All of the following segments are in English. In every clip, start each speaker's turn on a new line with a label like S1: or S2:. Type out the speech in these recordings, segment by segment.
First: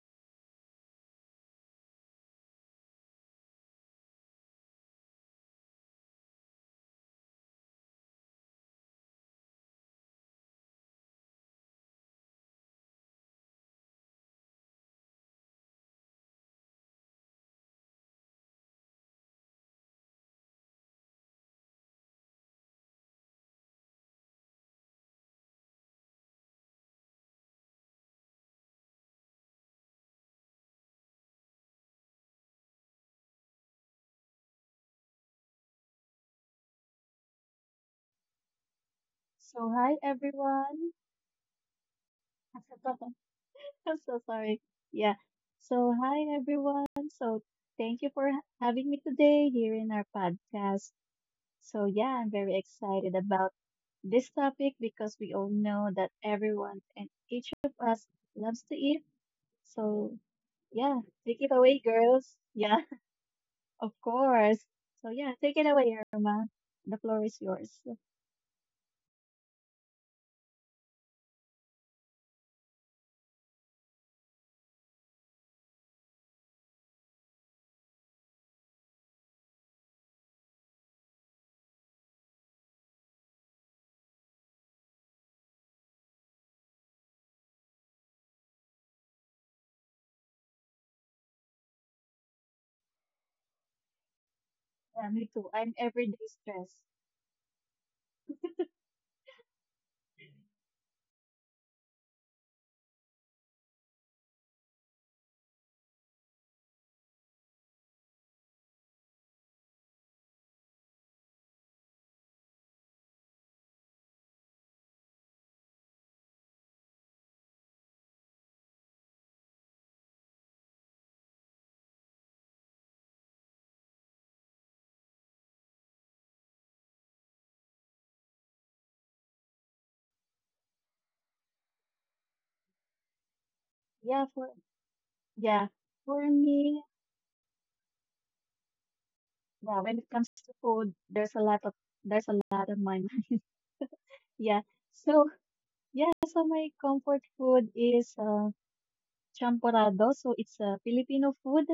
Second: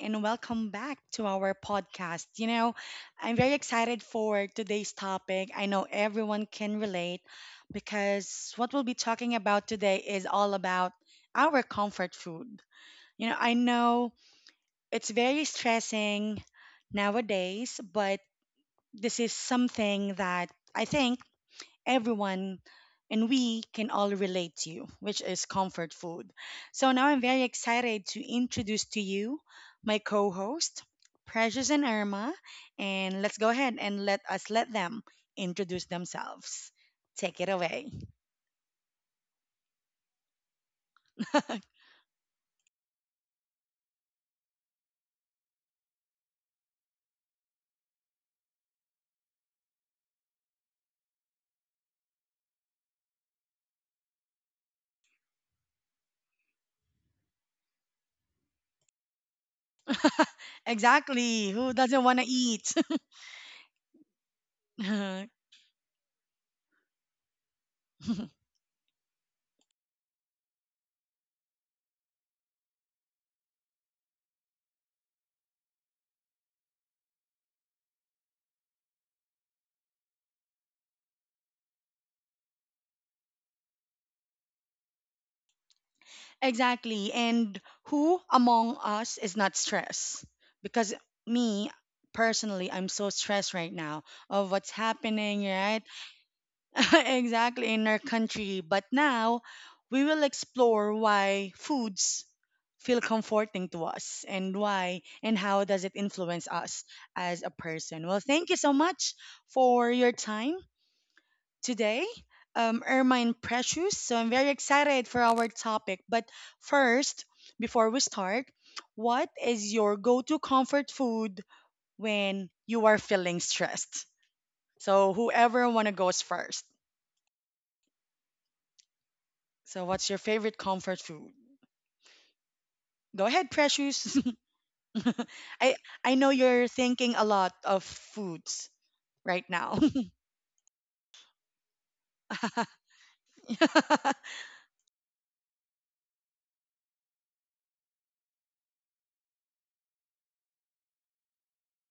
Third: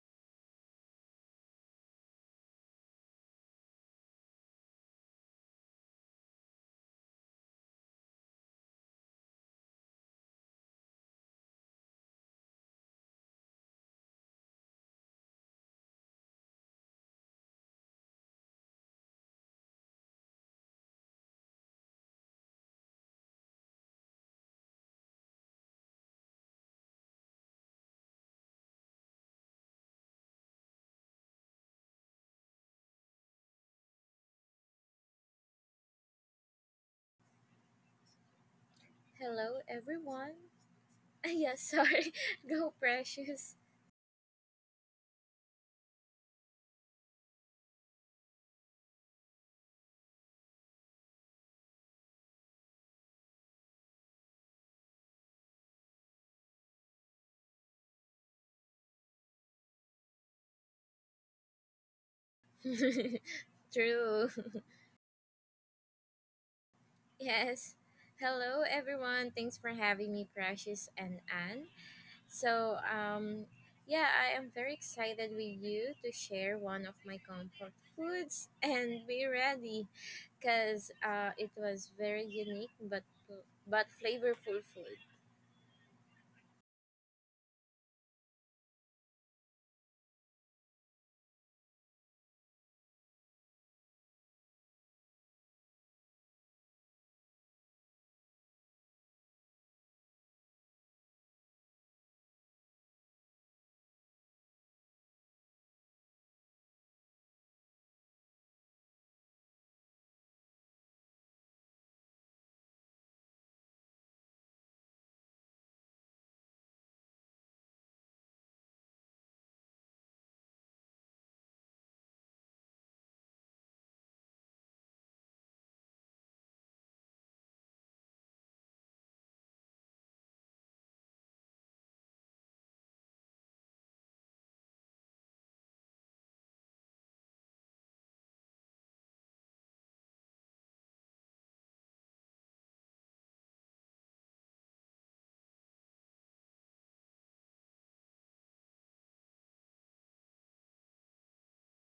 S1: and welcome back to our podcast. I'm very excited for today's topic. I know everyone can relate because what we'll be talking about today is all about our comfort food. I know it's very stressing nowadays, but this is something that I think everyone and we can all relate to, which is comfort food. So now I'm very excited to introduce to you my co-host, Precious and Irma, and let's go ahead and let them introduce themselves. Take it away.
S2: Hello,
S3: So hi
S2: everyone.
S3: everyone.
S2: Yes, sorry. Go, precious.
S3: I'm so sorry. Yeah. So hi everyone. So thank you for having me today here in our podcast. So yeah, I'm very excited about this topic because we all know that everyone and each of us loves to eat. So yeah, take
S1: Exactly.
S3: it
S1: Who
S3: away,
S1: doesn't want to
S3: girls.
S1: eat?
S3: Yeah, of
S2: True.
S3: course. So yeah, take it away, Irma. The floor is
S2: Yes.
S3: yours.
S2: Hello, everyone. Thanks for having me, Precious and Anne. So, yeah, I am very excited with you to share one of my comfort foods and be ready because it was very unique but flavorful food.
S1: Exactly. And who among us is not stressed? Because me personally, I'm so stressed right now of what's
S3: Yeah, me
S1: happening,
S3: too. I'm
S1: right?
S3: everyday stressed.
S1: Exactly, in our country. But now we will explore why foods feel comforting to us and why and how does it influence us as a person. Well, thank you so much for your time today, Ermine Precious. So I'm very excited for our topic. But first, before we start, what is your go to comfort food when you are feeling stressed? So whoever wanna goes first. So what's your favorite comfort food? Go ahead, Precious.
S3: Yeah, for Yeah,
S1: I I know
S3: for
S1: you're
S3: me,
S1: thinking a lot of foods right now.
S3: yeah, when it comes to food, there's a lot of there's a lot of mine. Yeah. So yeah, so my comfort food is champorado. So it's a Filipino food.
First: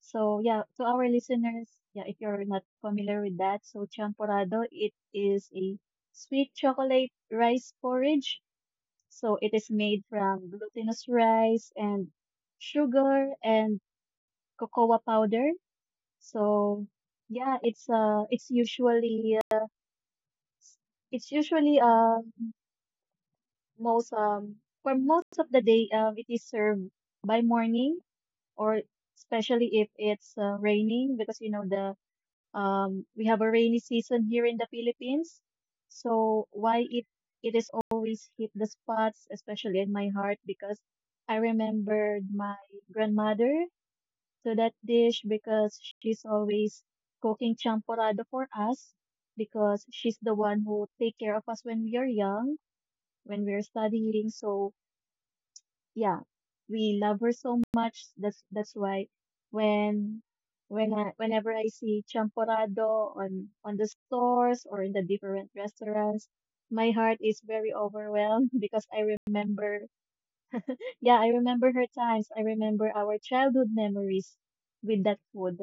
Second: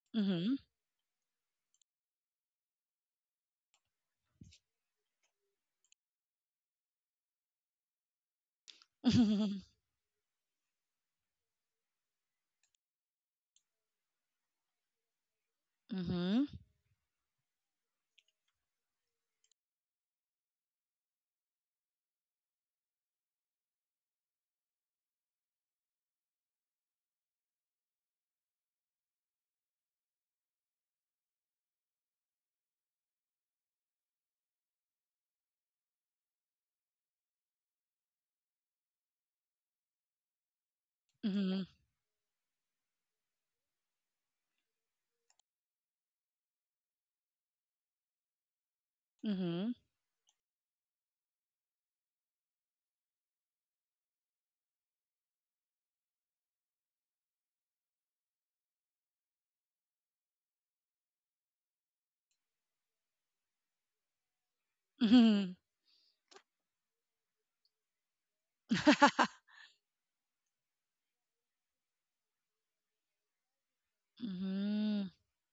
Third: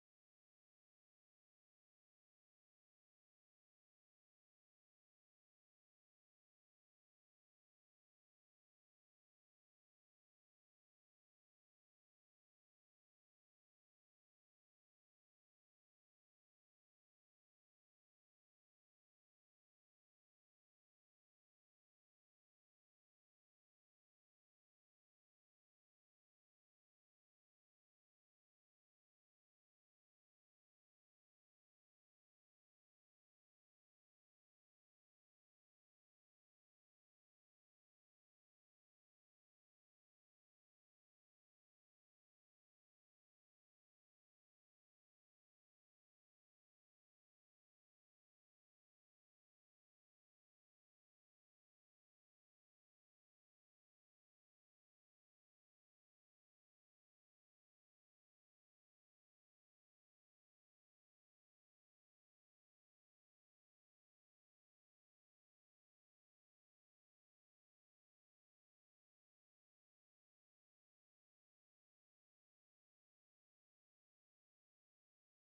S3: So
S1: Mhm.
S3: yeah, to our listeners, yeah, if you're not familiar with that, so champorado, it is a sweet chocolate rice porridge. So it is made from glutinous rice and sugar and cocoa powder.
S1: Mhm.
S3: So yeah, it's usually it's usually uh most for most of the day it is served by morning or especially if it's raining because you know the we have a rainy season here in the Philippines. So why it is always hit the spots especially in my heart because I
S1: Mhm.
S3: remembered my grandmother to that dish because she's always cooking champorado for us
S1: Mhm.
S3: because she's the one who take care of us when we are young, when we are studying. So yeah, we love her so much. That's why when whenever I see champorado on the stores or in the different
S1: Mhm.
S3: restaurants, my heart is very overwhelmed because I remember her times. I remember our childhood memories with that
S1: Mhm.
S3: food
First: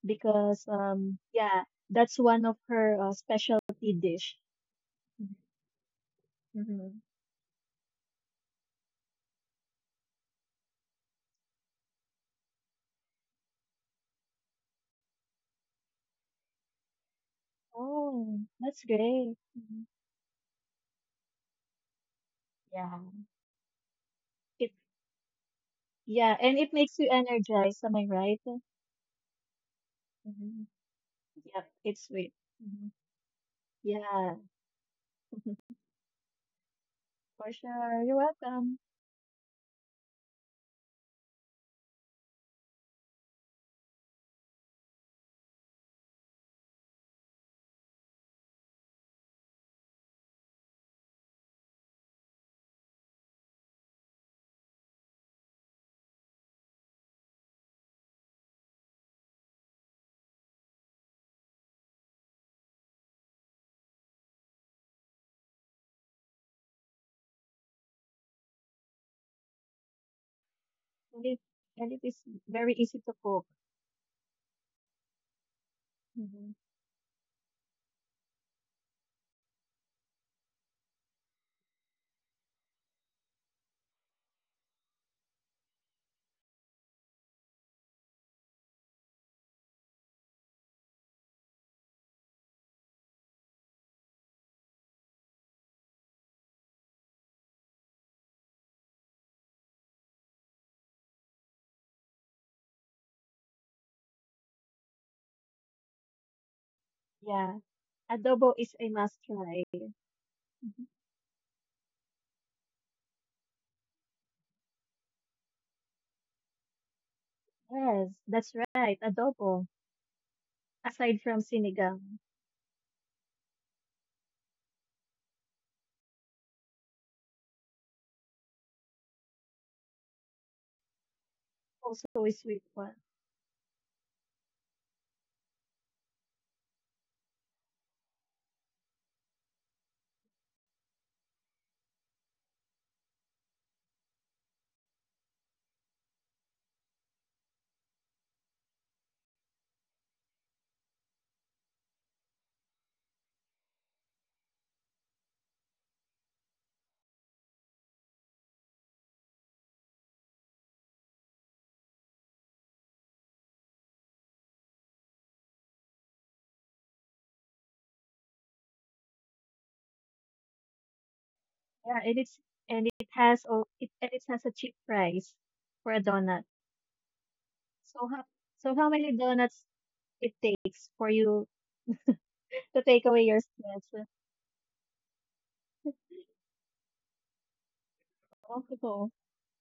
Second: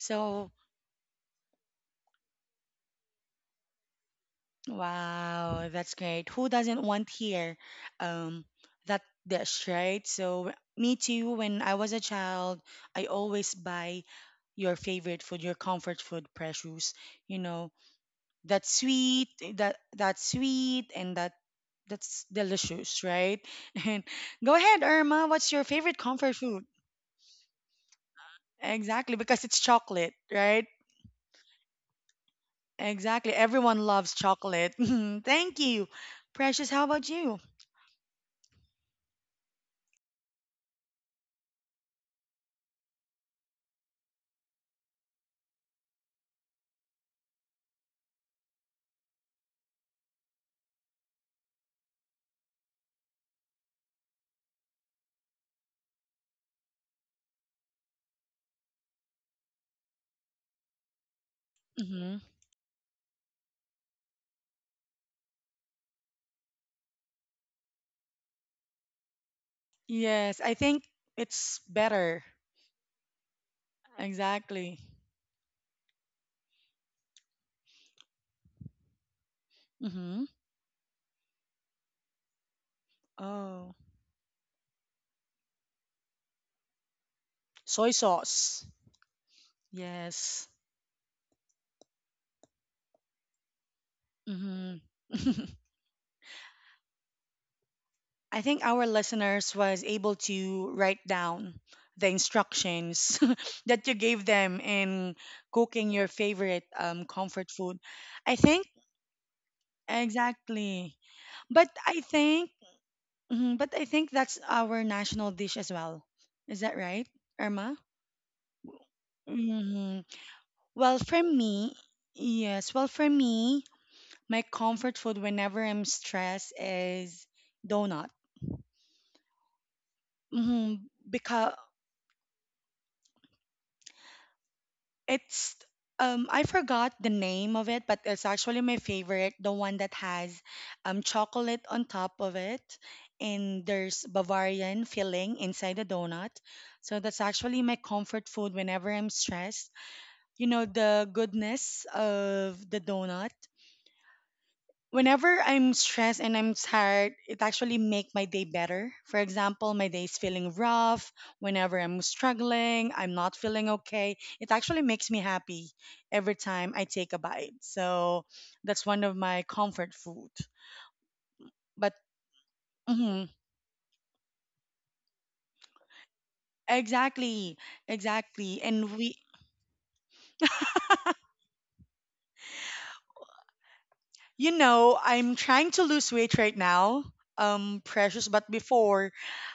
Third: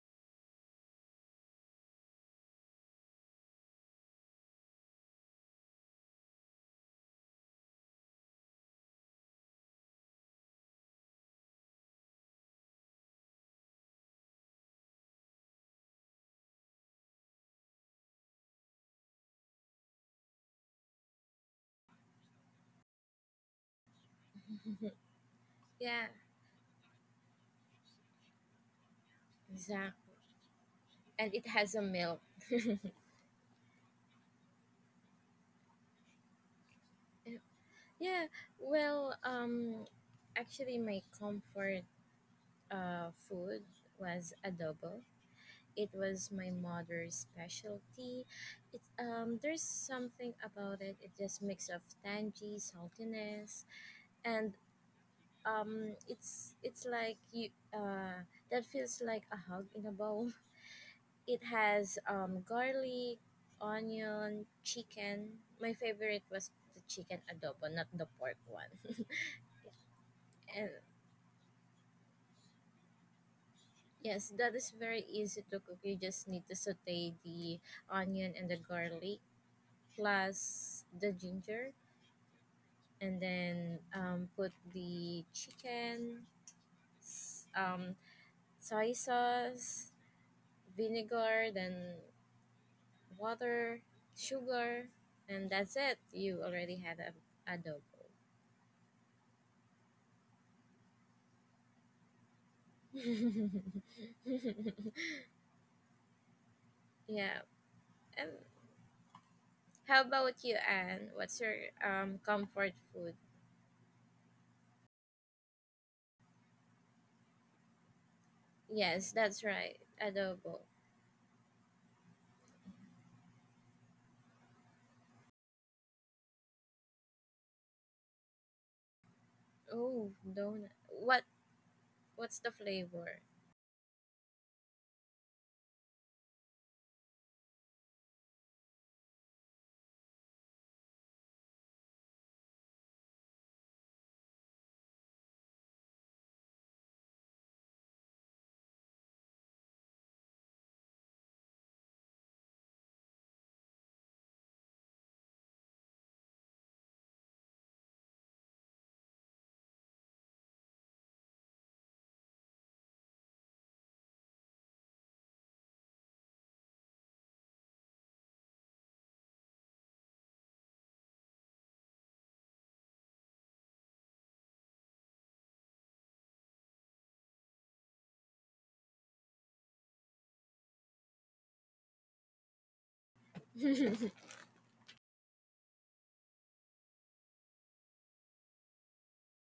S1: So,
S3: because yeah, that's one of her specialty dish.
S1: wow, that's great. Who doesn't
S3: Mm-hmm.
S1: want here um that dish, right? So, me too, when I was a child, I always buy your favorite food, your comfort food, Precious. You know,
S3: Oh,
S1: that
S3: that's
S1: sweet,
S3: great.
S1: that
S3: Mhm.
S1: that sweet and that's
S3: Yeah.
S1: delicious, right? And go
S3: It
S1: ahead, Irma, what's your favorite
S2: Yeah,
S3: yeah,
S1: comfort
S3: and it
S1: food?
S3: makes you energized, am I right?
S1: Exactly, because it's
S2: exact.
S1: chocolate,
S3: Mm-hmm.
S1: right?
S2: And it
S3: Yep,
S2: has a
S3: it's
S2: milk.
S3: sweet. Mhm.
S1: Exactly. Everyone loves
S3: Yeah,
S1: chocolate. Thank you. Precious, how about you?
S3: for sure. You're
S2: Yeah,
S3: welcome.
S2: well, actually, my comfort food was adobo. It was my mother's specialty. It There's something about it. It just mix of tangy saltiness, and it's like you uh, that feels like a hug in a bowl. It has
S1: Hmm.
S2: garlic, onion, chicken. My favorite was the chicken adobo, not the pork one.
S1: Yes, I
S2: And
S1: think
S3: And it,
S1: it's
S3: and it is
S1: better.
S3: very easy to cook.
S2: yes, that is
S1: Exactly.
S2: very easy to cook. You just
S3: Mm-hmm.
S2: need to saute the onion and the garlic,
S1: Hmm.
S2: plus the ginger, and
S1: Oh,
S2: then put the chicken, s-
S1: soy
S2: um,
S1: sauce.
S2: soy sauce,
S1: Yes.
S2: vinegar, then water,
S1: Hmm.
S2: sugar, and that's it. You already had a adobo.
S1: I think our listeners was able to write down the instructions that you gave them in cooking your favorite
S2: Yeah.
S3: Yeah.
S1: comfort food.
S2: And
S1: I
S3: Adobo is
S1: think
S3: a must try.
S2: how about you,
S3: Mhm.
S1: exactly.
S2: Anne? What's your
S1: But I think
S2: comfort food?
S1: but I think that's our national dish as well. Is that right, Irma?
S3: Yes, that's right.
S2: Yes, that's
S3: Adobo.
S2: right.
S1: Hmm.
S2: Adobo.
S1: Well,
S3: Aside
S1: for
S3: from
S1: me,
S3: sinigang,
S1: yes. Well, for me, my comfort food whenever I'm stressed is donut.
S2: Oh, donut. What
S1: Because
S3: also a
S2: what's the
S3: sweet one.
S2: flavor?
S1: it's I forgot the name of it, but it's actually my favorite, the one that has chocolate on top of it, and there's Bavarian filling inside the donut. So that's actually my comfort food whenever I'm stressed. The goodness of the donut. Whenever I'm stressed and I'm tired, it actually make my day better. For example, my day is feeling rough, whenever I'm struggling, I'm not feeling okay, it actually makes me happy every time I take a bite. So that's one of my comfort food.
S3: Yeah,
S1: But
S3: and it
S1: mhm,
S3: has oh it and it has a cheap price for a donut.
S1: exactly,
S3: So how
S1: exactly.
S3: so how
S1: And
S3: many
S1: we
S3: donuts it takes for you to take away your stress?
S1: I'm trying to lose weight right now. Precious, but
S3: Multiple.
S1: before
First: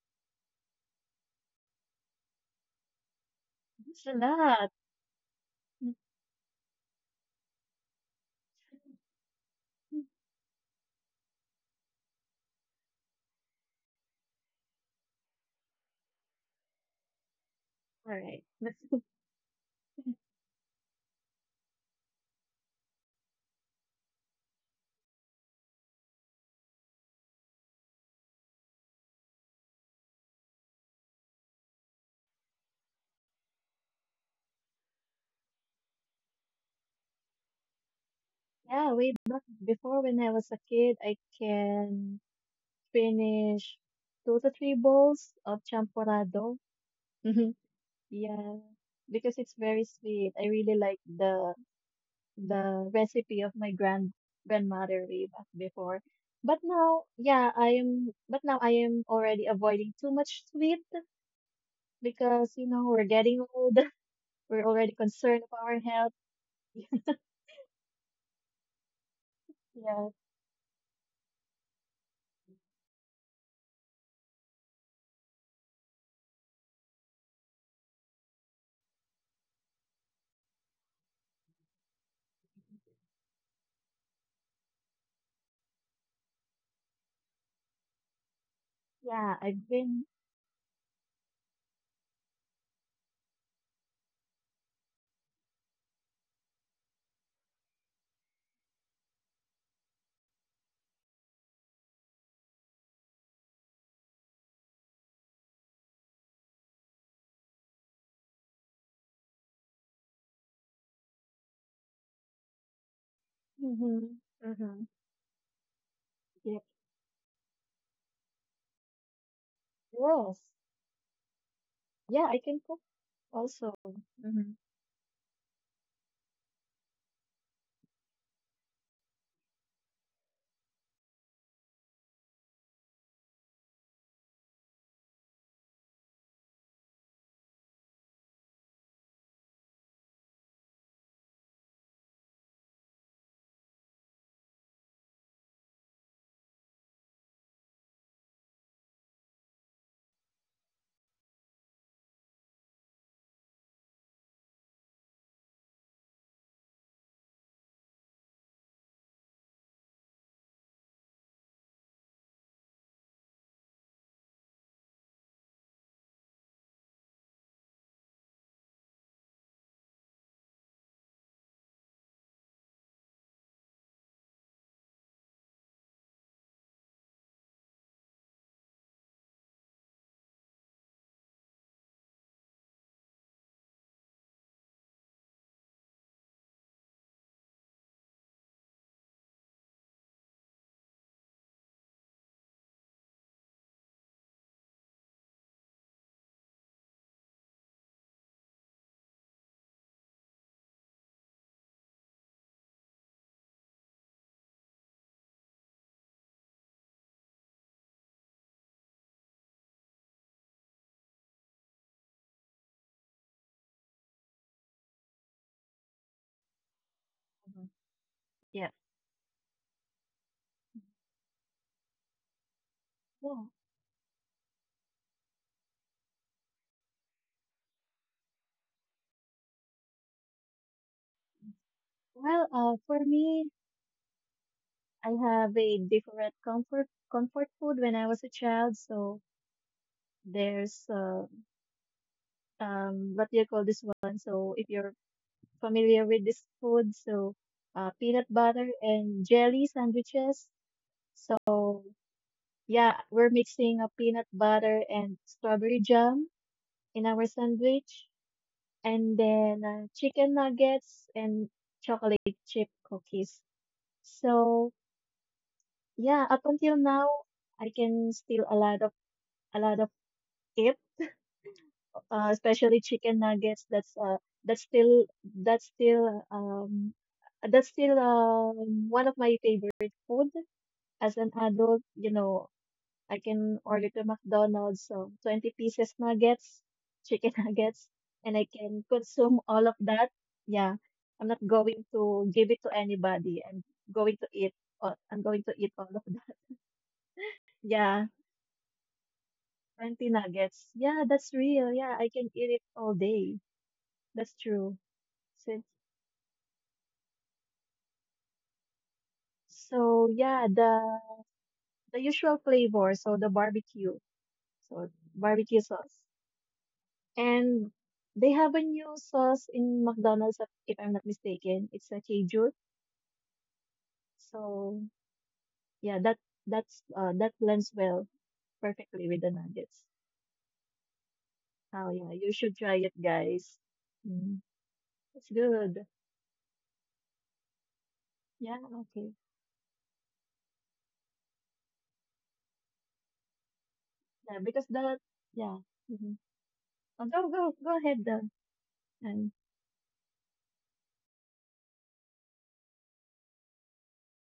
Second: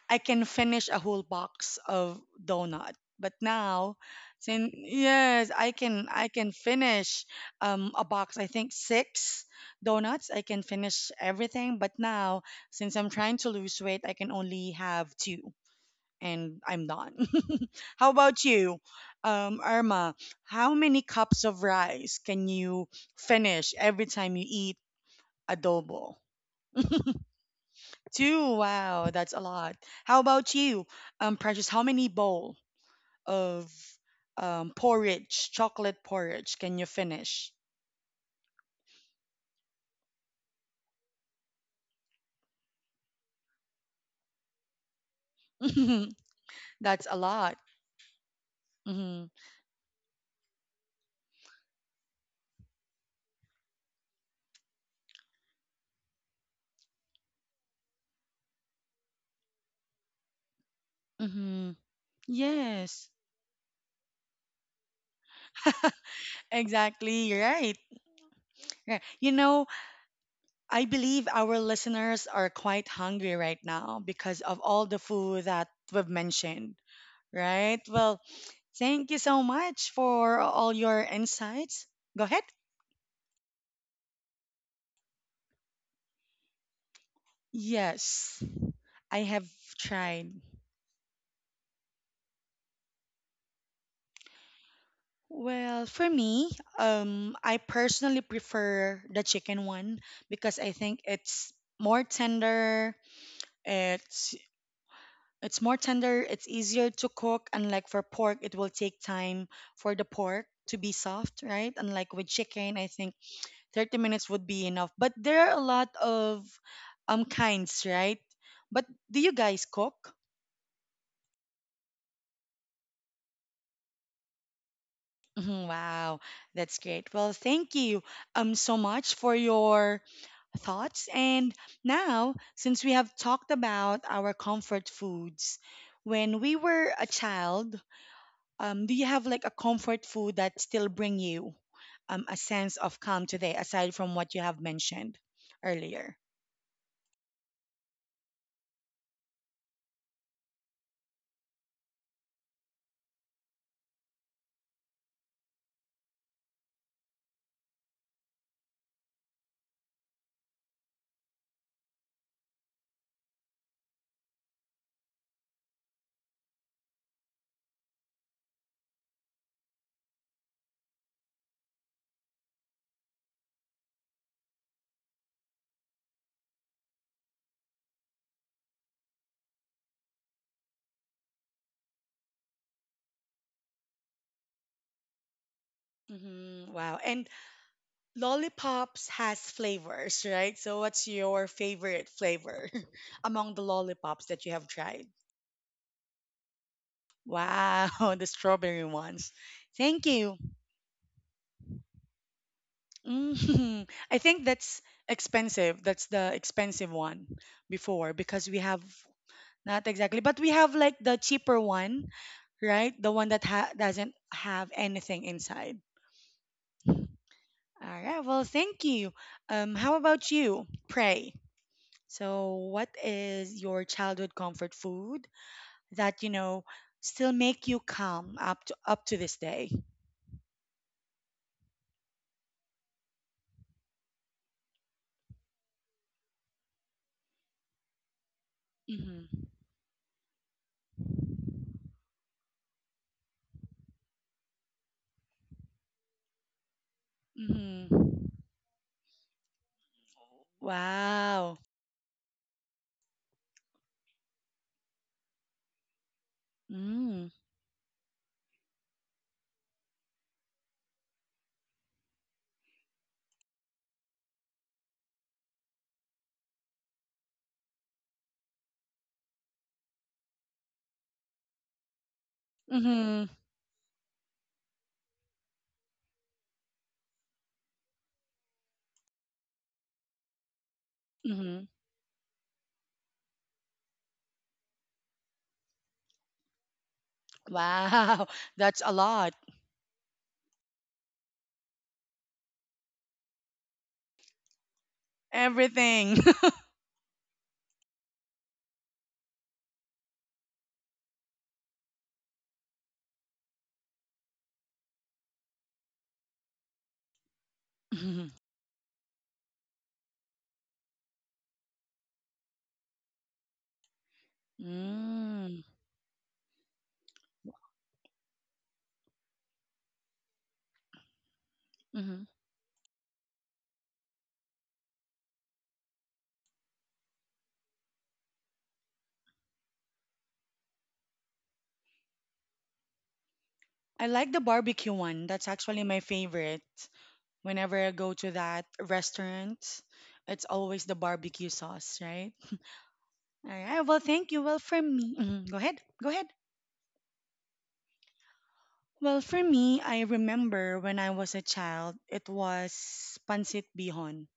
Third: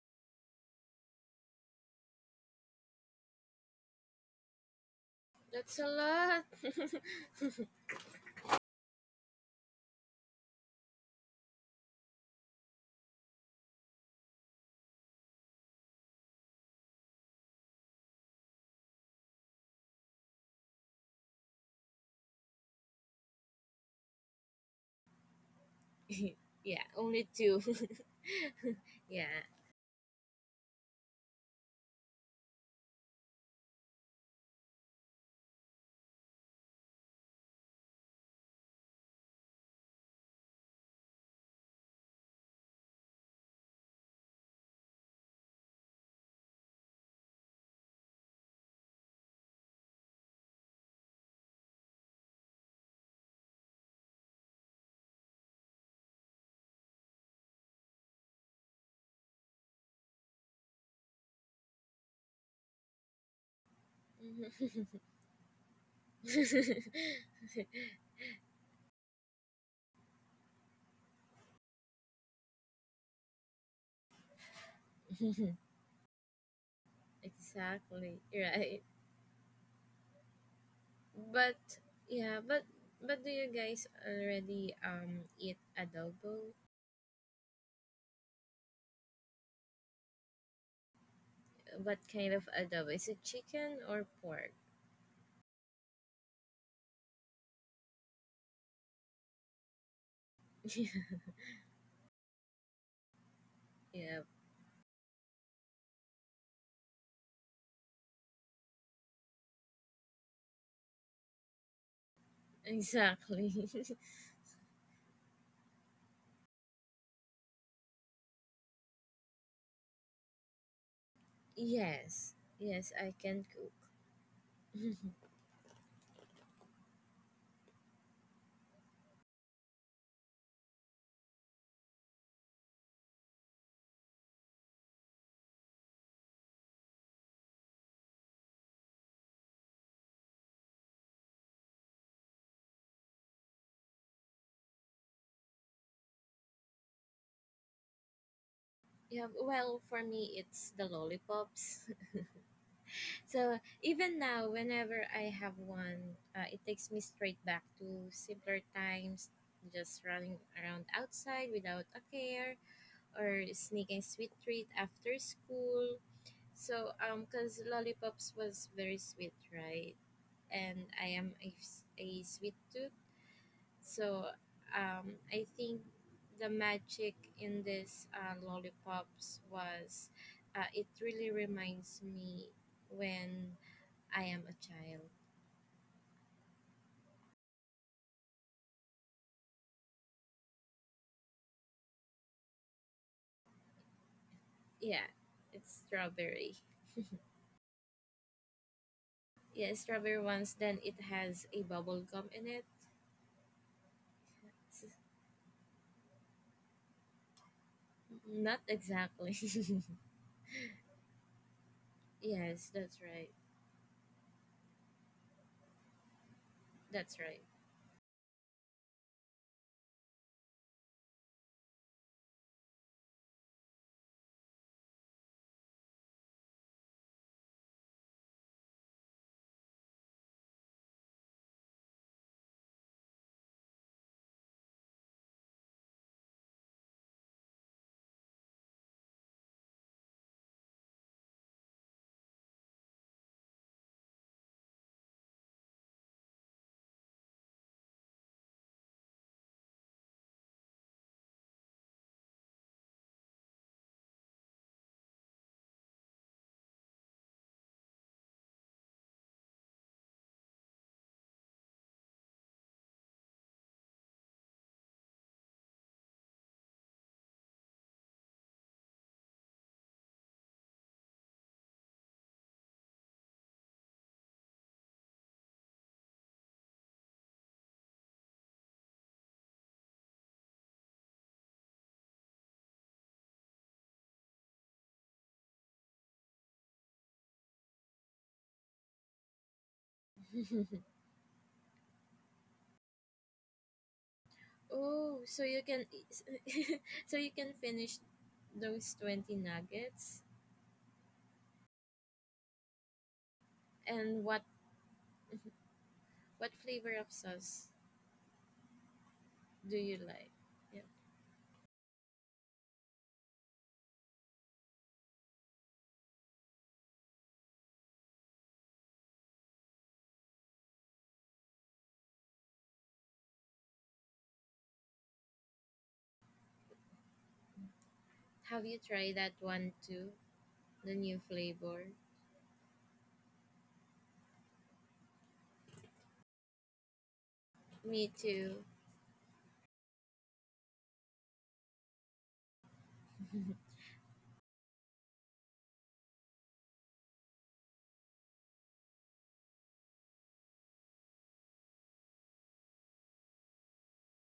S1: I can finish a whole box of donut. But now,
S3: It's a lot.
S1: since yes, I
S2: That's a
S3: Mhm.
S1: can I can
S2: lot.
S1: finish a box. I think six donuts. I can finish everything. But now, since I'm trying to lose weight, I can only have two, and I'm done. How
S3: All right.
S1: about you, Irma? How many cups of rice can you finish every time you eat? Adobo.
S2: Yeah, only two.
S1: Two. Wow,
S2: Yeah.
S1: that's a lot. How about you, Precious? How many bowl of porridge, chocolate porridge, can you finish?
S3: Yeah, way back before when I was a kid, I can finish two to three bowls of champorado.
S1: That's a lot.
S3: Yeah,
S1: Hmm.
S3: because it's very sweet. I really like the recipe of my grandmother way back before. But now, yeah, I am. But now I am already avoiding too much sweet
S1: Hmm.
S3: because you know we're
S1: Yes.
S3: getting old. We're
S2: Mhm.
S3: already concerned about our health.
S1: Exactly right. Yeah.
S3: Yes,
S1: I believe our listeners are quite hungry right now because of all the food that we've mentioned, right?
S2: Exactly.
S1: Well,
S2: Right.
S1: thank you so much for all your
S2: But
S1: insights. Go
S2: yeah,
S1: ahead.
S2: but do you guys already eat adobo?
S1: Yes, I
S3: yeah,
S1: have
S3: I've been.
S1: tried.
S2: What kind of adobo? Is it chicken or pork?
S1: Well, for me, I personally prefer the chicken one because I think it's more tender.
S2: Yeah,
S1: It's it's more tender. It's easier to cook. Unlike for pork, it will take time for the pork to be soft, right? Unlike with chicken, I think
S2: exactly.
S1: 30
S3: Mm-hmm,
S1: minutes would be
S3: mm-hmm.
S1: enough. But there are a lot of
S3: Yeah,
S1: kinds, right? But do you guys cook?
S3: yes, yeah,
S2: Yes.
S3: I can cook
S2: Yes, I can cook.
S3: also. Mm-hmm,
S1: Mhm. Wow, that's great. Well, thank you so much for your thoughts. And now, since we have talked about our comfort foods, when we were a child, do you have like a comfort food that still bring you a sense of calm today, aside from what you have mentioned earlier?
S2: Yeah, well, for me it's the lollipops. So even now, whenever I have one, it takes me straight back to simpler times, just running around outside without a care, or sneaking sweet treat after school. So cause lollipops was very sweet, right? And I am a sweet tooth, so I think the magic in this lollipops was, it really reminds me when I am a child.
S1: Hmm. Wow. And lollipops has flavors, right? So what's your favorite flavor among the lollipops that you have tried?
S2: Yeah, it's strawberry.
S1: Wow, the strawberry ones.
S2: Yeah,
S1: Thank
S2: strawberry
S1: you.
S2: ones. Then it has a bubble gum in it.
S1: Mm. I think that's
S2: S-
S1: expensive. That's the expensive one before because
S2: Not
S1: we have
S2: exactly.
S1: not exactly, but we have like the cheaper one,
S2: Yes,
S1: right?
S2: that's
S1: The one
S2: right.
S1: that ha doesn't have anything inside.
S2: That's right.
S3: mm-hmm.
S1: All right, well,
S3: Yeah,
S1: thank you. How about you? Pray. So, what
S3: yeah.
S1: is your childhood comfort food that, you know, still make you calm up to this day?
S3: Well, for me, I have a different comfort food when I was a child. So
S1: Mm-hmm.
S3: there's what do you call this one? So if you're familiar with this food, so peanut
S1: Mm-hmm.
S3: butter and jelly sandwiches. So
S1: Wow.
S3: yeah, we're mixing a peanut butter and strawberry jam in
S1: Mm.
S3: our sandwich, and then chicken nuggets and chocolate chip cookies. So yeah, up until now, I can steal a lot of tips especially chicken
S1: Mhm.
S3: nuggets. That's still that's still um, that's still one of my favorite food as an
S1: Mhm.
S3: adult. You know, I can order to McDonald's 20 pieces nuggets, chicken nuggets,
S1: Wow.
S3: and I
S1: That's
S3: can
S1: a lot.
S3: consume all of that. Yeah, I'm not going to give it to anybody. I'm going to eat.
S2: Oh,
S3: I'm going
S2: so
S3: to
S2: you
S3: eat
S2: can,
S3: all of
S1: Everything.
S3: that.
S2: so you can finish
S3: Yeah,
S2: those 20
S3: 20
S2: nuggets.
S3: nuggets. Yeah, that's real. Yeah, I can eat it all day.
S2: And
S3: That's
S2: what
S3: true. Since
S2: what flavor of sauce
S1: Mhm.
S2: do you
S3: So
S2: like?
S3: yeah,
S2: Yeah.
S3: the usual flavor, so the barbecue, so barbecue
S1: Mm.
S3: sauce, and they have a new sauce in McDonald's, if I'm not mistaken. It's a
S1: Mhm.
S3: Cheju. So yeah, that blends well
S2: Have you
S3: perfectly
S2: tried
S3: with the
S2: that one
S3: nuggets.
S2: too? The new flavor.
S3: Oh yeah, you should try it, guys.
S1: I like
S3: Mm,
S1: the barbecue one.
S3: it's
S1: That's actually
S3: good.
S1: my favorite. Whenever I
S2: Me
S1: go to
S3: Yeah,
S2: too.
S1: that
S3: okay.
S1: restaurant, it's always the barbecue sauce, right? All right. Well,
S3: Yeah,
S1: thank you. Well,
S3: because
S1: for
S3: that
S1: me. Mhm.
S3: yeah.
S1: Go ahead.
S3: Mm-hmm.
S1: Go ahead.
S3: Oh, go ahead, then.
S1: Well,
S3: And
S1: for me, I remember when I was a child, it was pancit bihon.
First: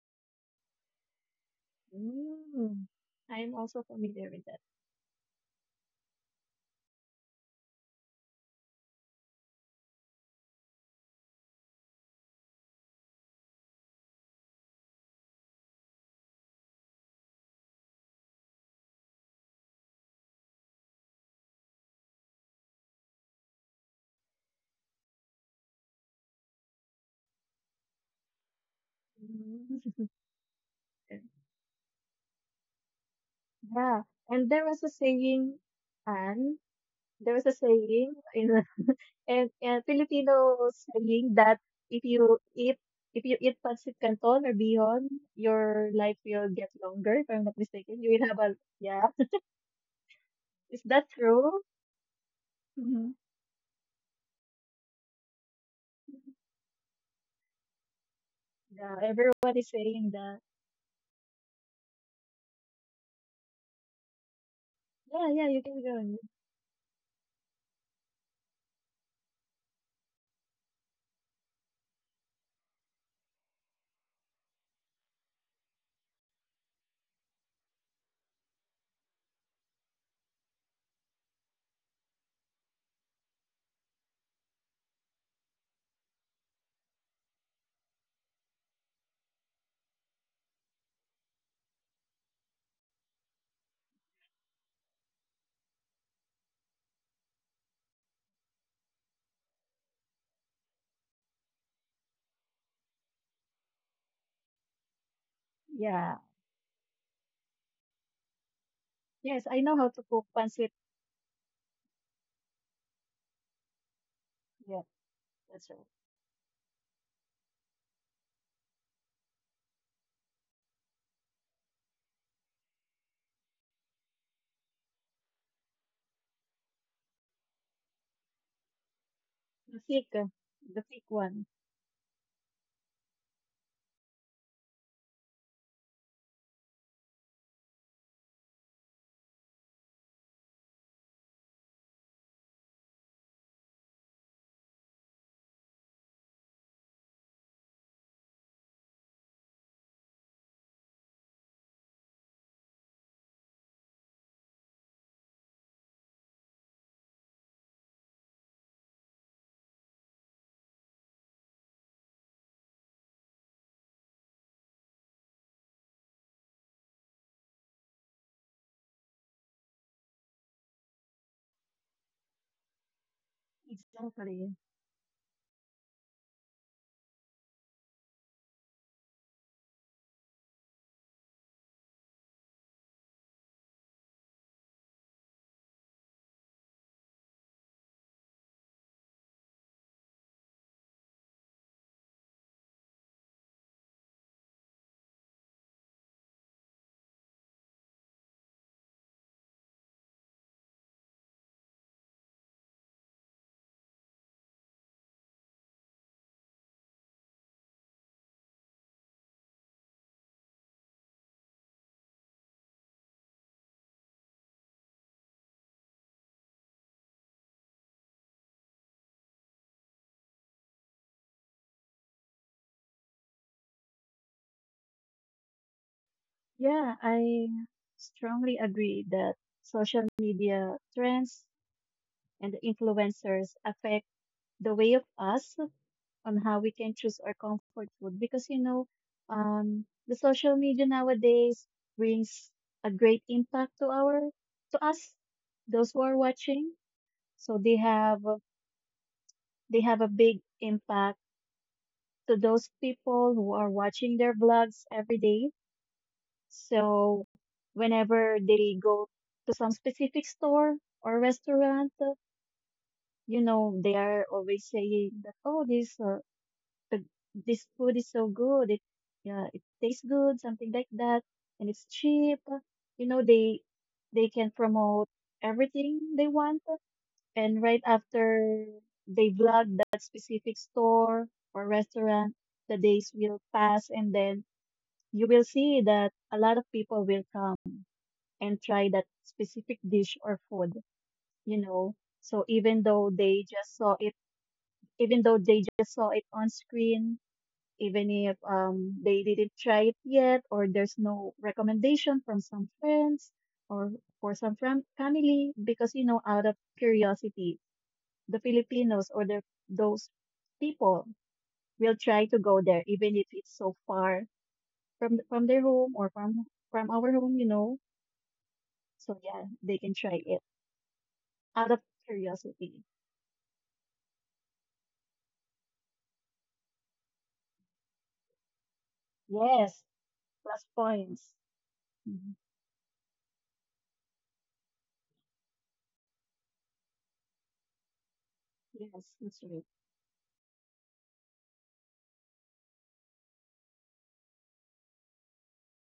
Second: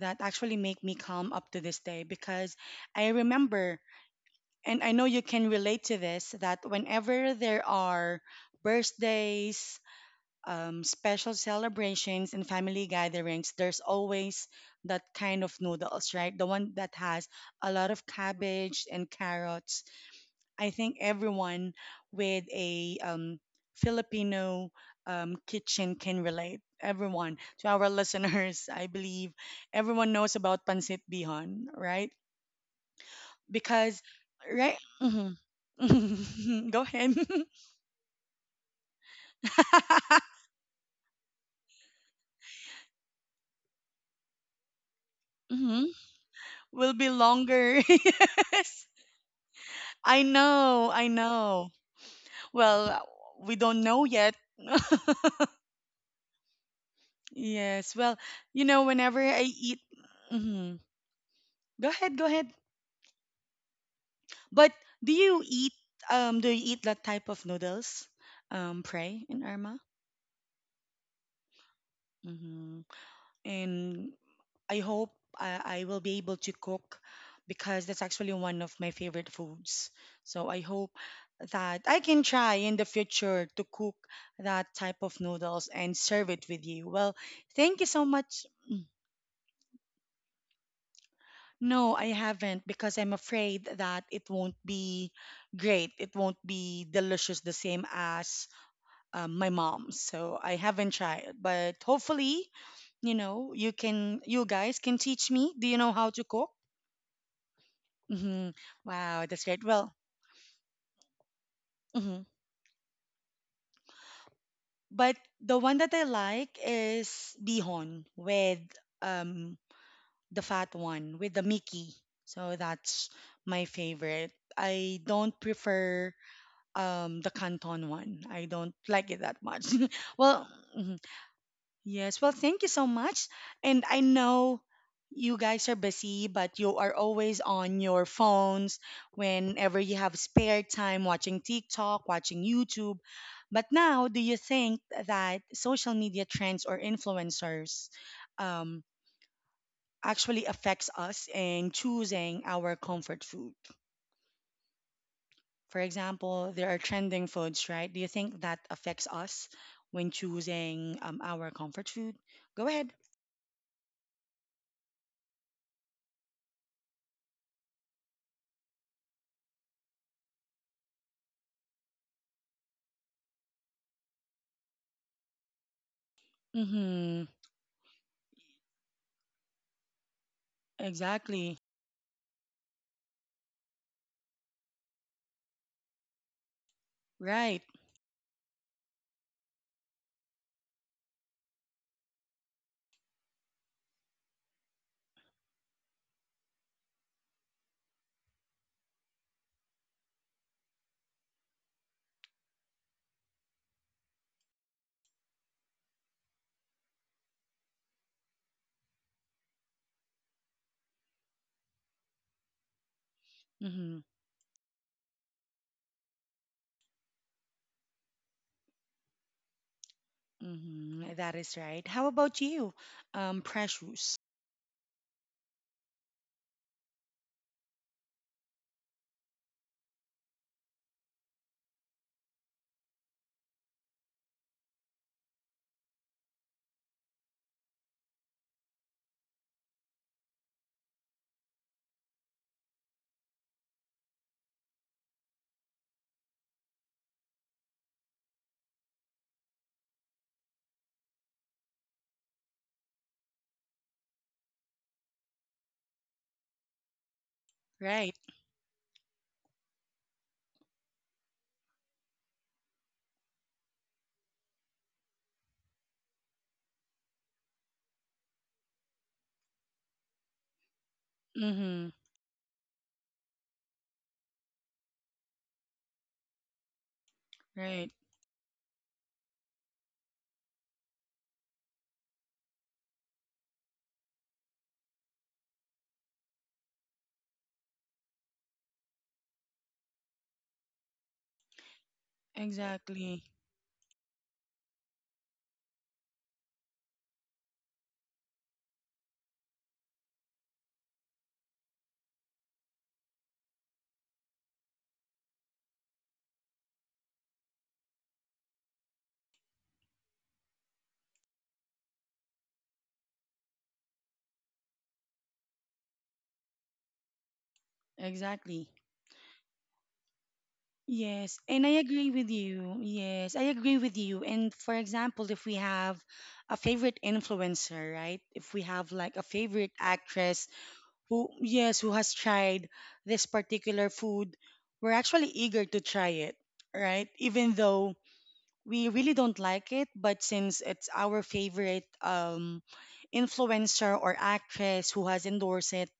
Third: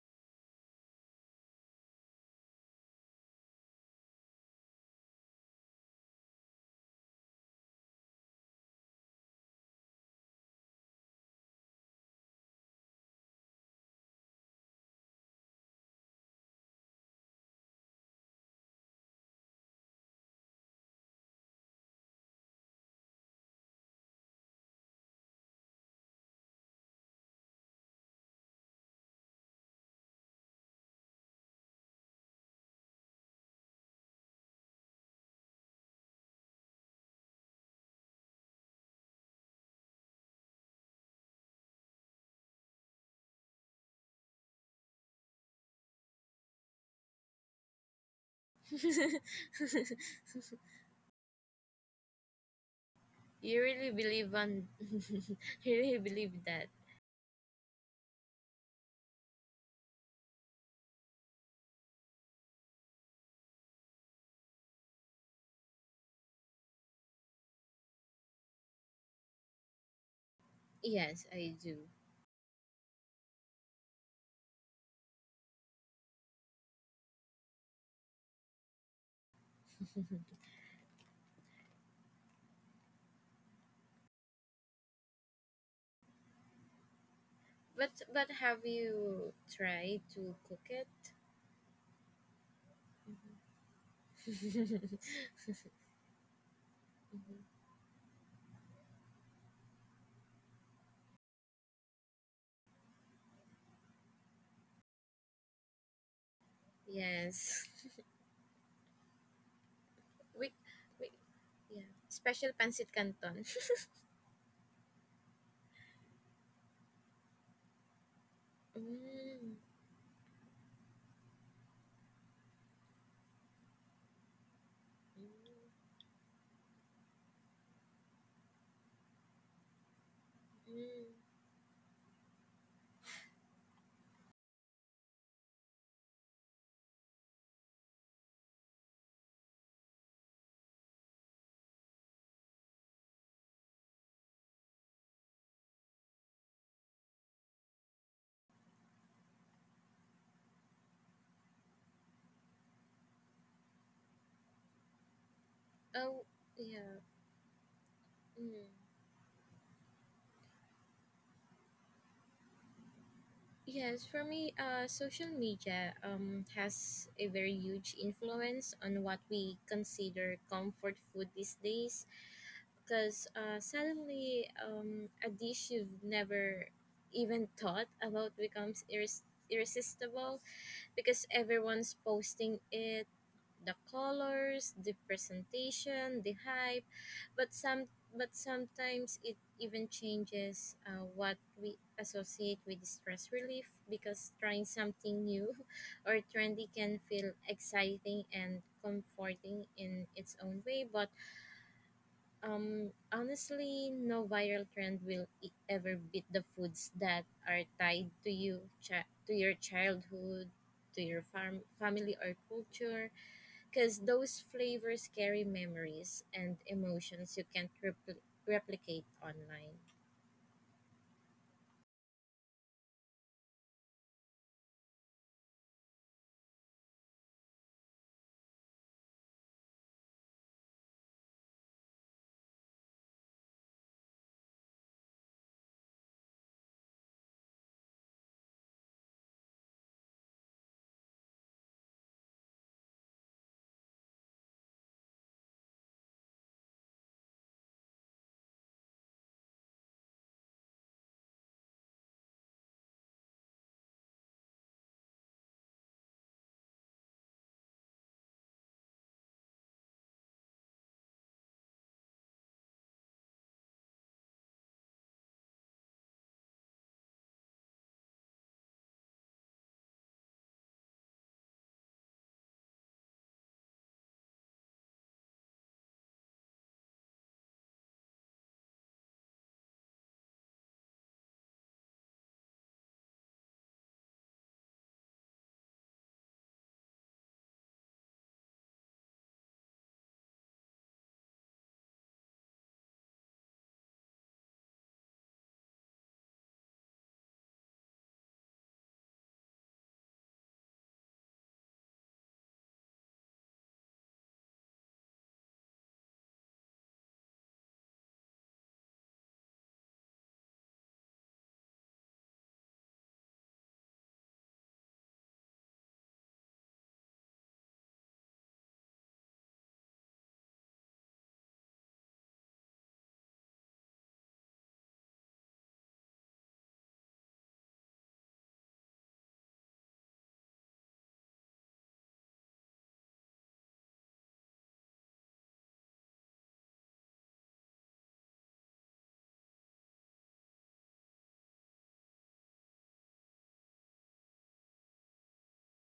S1: That actually make me calm up to this day because
S3: mm,
S1: I
S3: I'm
S1: remember
S3: also familiar with that.
S1: and I know you can relate to this that whenever there are birthdays, special celebrations, and family gatherings, there's always that kind of noodles, right? The one that has a lot of cabbage and carrots I think everyone with a Filipino kitchen can relate. Everyone, to our listeners, I believe
S3: Mm.
S1: everyone knows about pancit bihon, right?
S3: Yeah,
S1: Because,
S3: and there
S1: right?
S3: was a saying, and
S1: Mhm. Go ahead.
S3: there was a saying in and Filipino saying that if you eat if you eat pancit canton or beyond,
S1: hmm
S3: your life will get
S1: Will be
S3: longer. If I'm not
S1: longer.
S3: mistaken, you will have a
S1: Yes.
S3: yeah.
S1: I
S3: Is
S1: know. I
S3: that true?
S1: know. Well,
S3: Hmm.
S1: we
S2: You
S1: don't
S2: really
S1: know yet.
S2: believe on you really believe that.
S1: Yes. Well, you know,
S3: Yeah,
S1: whenever I
S3: everyone is
S1: eat.
S3: saying that.
S1: Mhm. Go ahead. Go ahead. But do
S3: Yeah,
S1: you
S3: yeah, you
S1: eat
S3: can go on.
S1: do you eat that type of noodles, pray in Irma?
S2: Yes, I do.
S1: Mm-hmm. And I hope I will be able to cook because that's actually one of my favorite foods. So I hope that I can try in the future to cook that type of noodles and serve it with you. Well, thank you
S2: But
S1: so
S2: but
S1: much.
S2: have you tried to cook it?
S1: No, I haven't because I'm afraid that it won't be great. It won't be delicious the same as my mom. So I haven't tried, but hopefully, you guys can teach me. Do you know how
S3: Yeah,
S1: to cook?
S2: Yes.
S1: Hmm. Wow, that's
S3: yes, I
S1: great.
S3: know how
S1: Well.
S3: to cook
S2: we,
S3: pancit.
S2: we yeah.
S1: Mhm.
S2: Special pancit canton.
S3: Yeah,
S1: But the
S3: that's
S1: one
S3: right.
S1: that I like is bihon with
S2: Mm.
S1: um the fat one with the Mickey. So that's my favorite. I don't
S2: Mm.
S1: prefer the Canton one. I don't like it that much.
S3: The thick, uh,
S1: Well,
S3: the
S1: mhm.
S3: thick
S2: Mm.
S3: one.
S1: Yes, well, thank you so much. And I know you guys are busy, but you are always on your phones whenever you have spare time watching TikTok, watching YouTube. But now, do you think that social media trends or influencers um, actually affects us in choosing our comfort food? For
S2: Oh,
S1: example, there are
S2: yeah.
S1: trending foods, right? Do you think that
S2: Mm.
S1: affects us when choosing our comfort food? Go ahead.
S2: Yes, for me, social media has a very huge influence on what we consider comfort food these days. Because suddenly,
S3: Exactly.
S2: a dish you've never
S1: Mm-hmm.
S2: even thought about becomes irresistible because
S1: Exactly.
S2: everyone's posting it, the colors, the presentation, the hype, but
S1: Right.
S2: some but sometimes it even changes what we associate with stress relief because trying something new or trendy can feel exciting and comforting in its own way, but honestly no viral trend will ever beat the foods that are tied to to your childhood, to your farm family or culture
S1: Mm-hmm.
S2: because those flavors carry memories and emotions you can't replicate online.
S1: Mm-hmm. That is right. How about you? Precious.
S3: Yeah, I strongly agree that social media trends and the influencers affect the way of us on how we can choose our comfort food because you know, the social media nowadays brings a great impact to us, those who are watching. So they have a big impact to those people who are watching their vlogs every day. So
S1: Right.
S3: whenever they go to some specific store or restaurant, you know, they are always saying that, oh, the- this food is so good. Yeah, it tastes good, something like that. And
S1: Mm-hmm.
S3: it's cheap. You know, they can promote everything they want. And right
S1: Right.
S3: after they vlog that specific store or restaurant, the days will pass and then you will see that a lot of people will come and try that specific dish or food, you know. So
S1: Exactly.
S3: even though they just saw it on screen, even if they didn't try it yet or there's no recommendation from some friends or for some family because you know out of curiosity, the Filipinos or the those people will try to go there even if it's so far from their home or from our home, you know.
S1: Exactly.
S3: So yeah, they can try it.
S1: Yes, and
S3: Out
S1: I
S3: of
S1: agree with you.
S3: curiosity.
S1: Yes, I agree with you. And for example, if we have a favorite influencer, right? If we have like a favorite
S3: Yes,
S1: actress
S3: plus
S1: who,
S3: points.
S1: yes, who has
S3: Mhm.
S1: tried this particular food, we're actually eager to try it, right? Even though we
S3: Yes,
S1: really don't
S3: that's right.
S1: like it, but since it's our favorite influencer or actress who has endorsed it,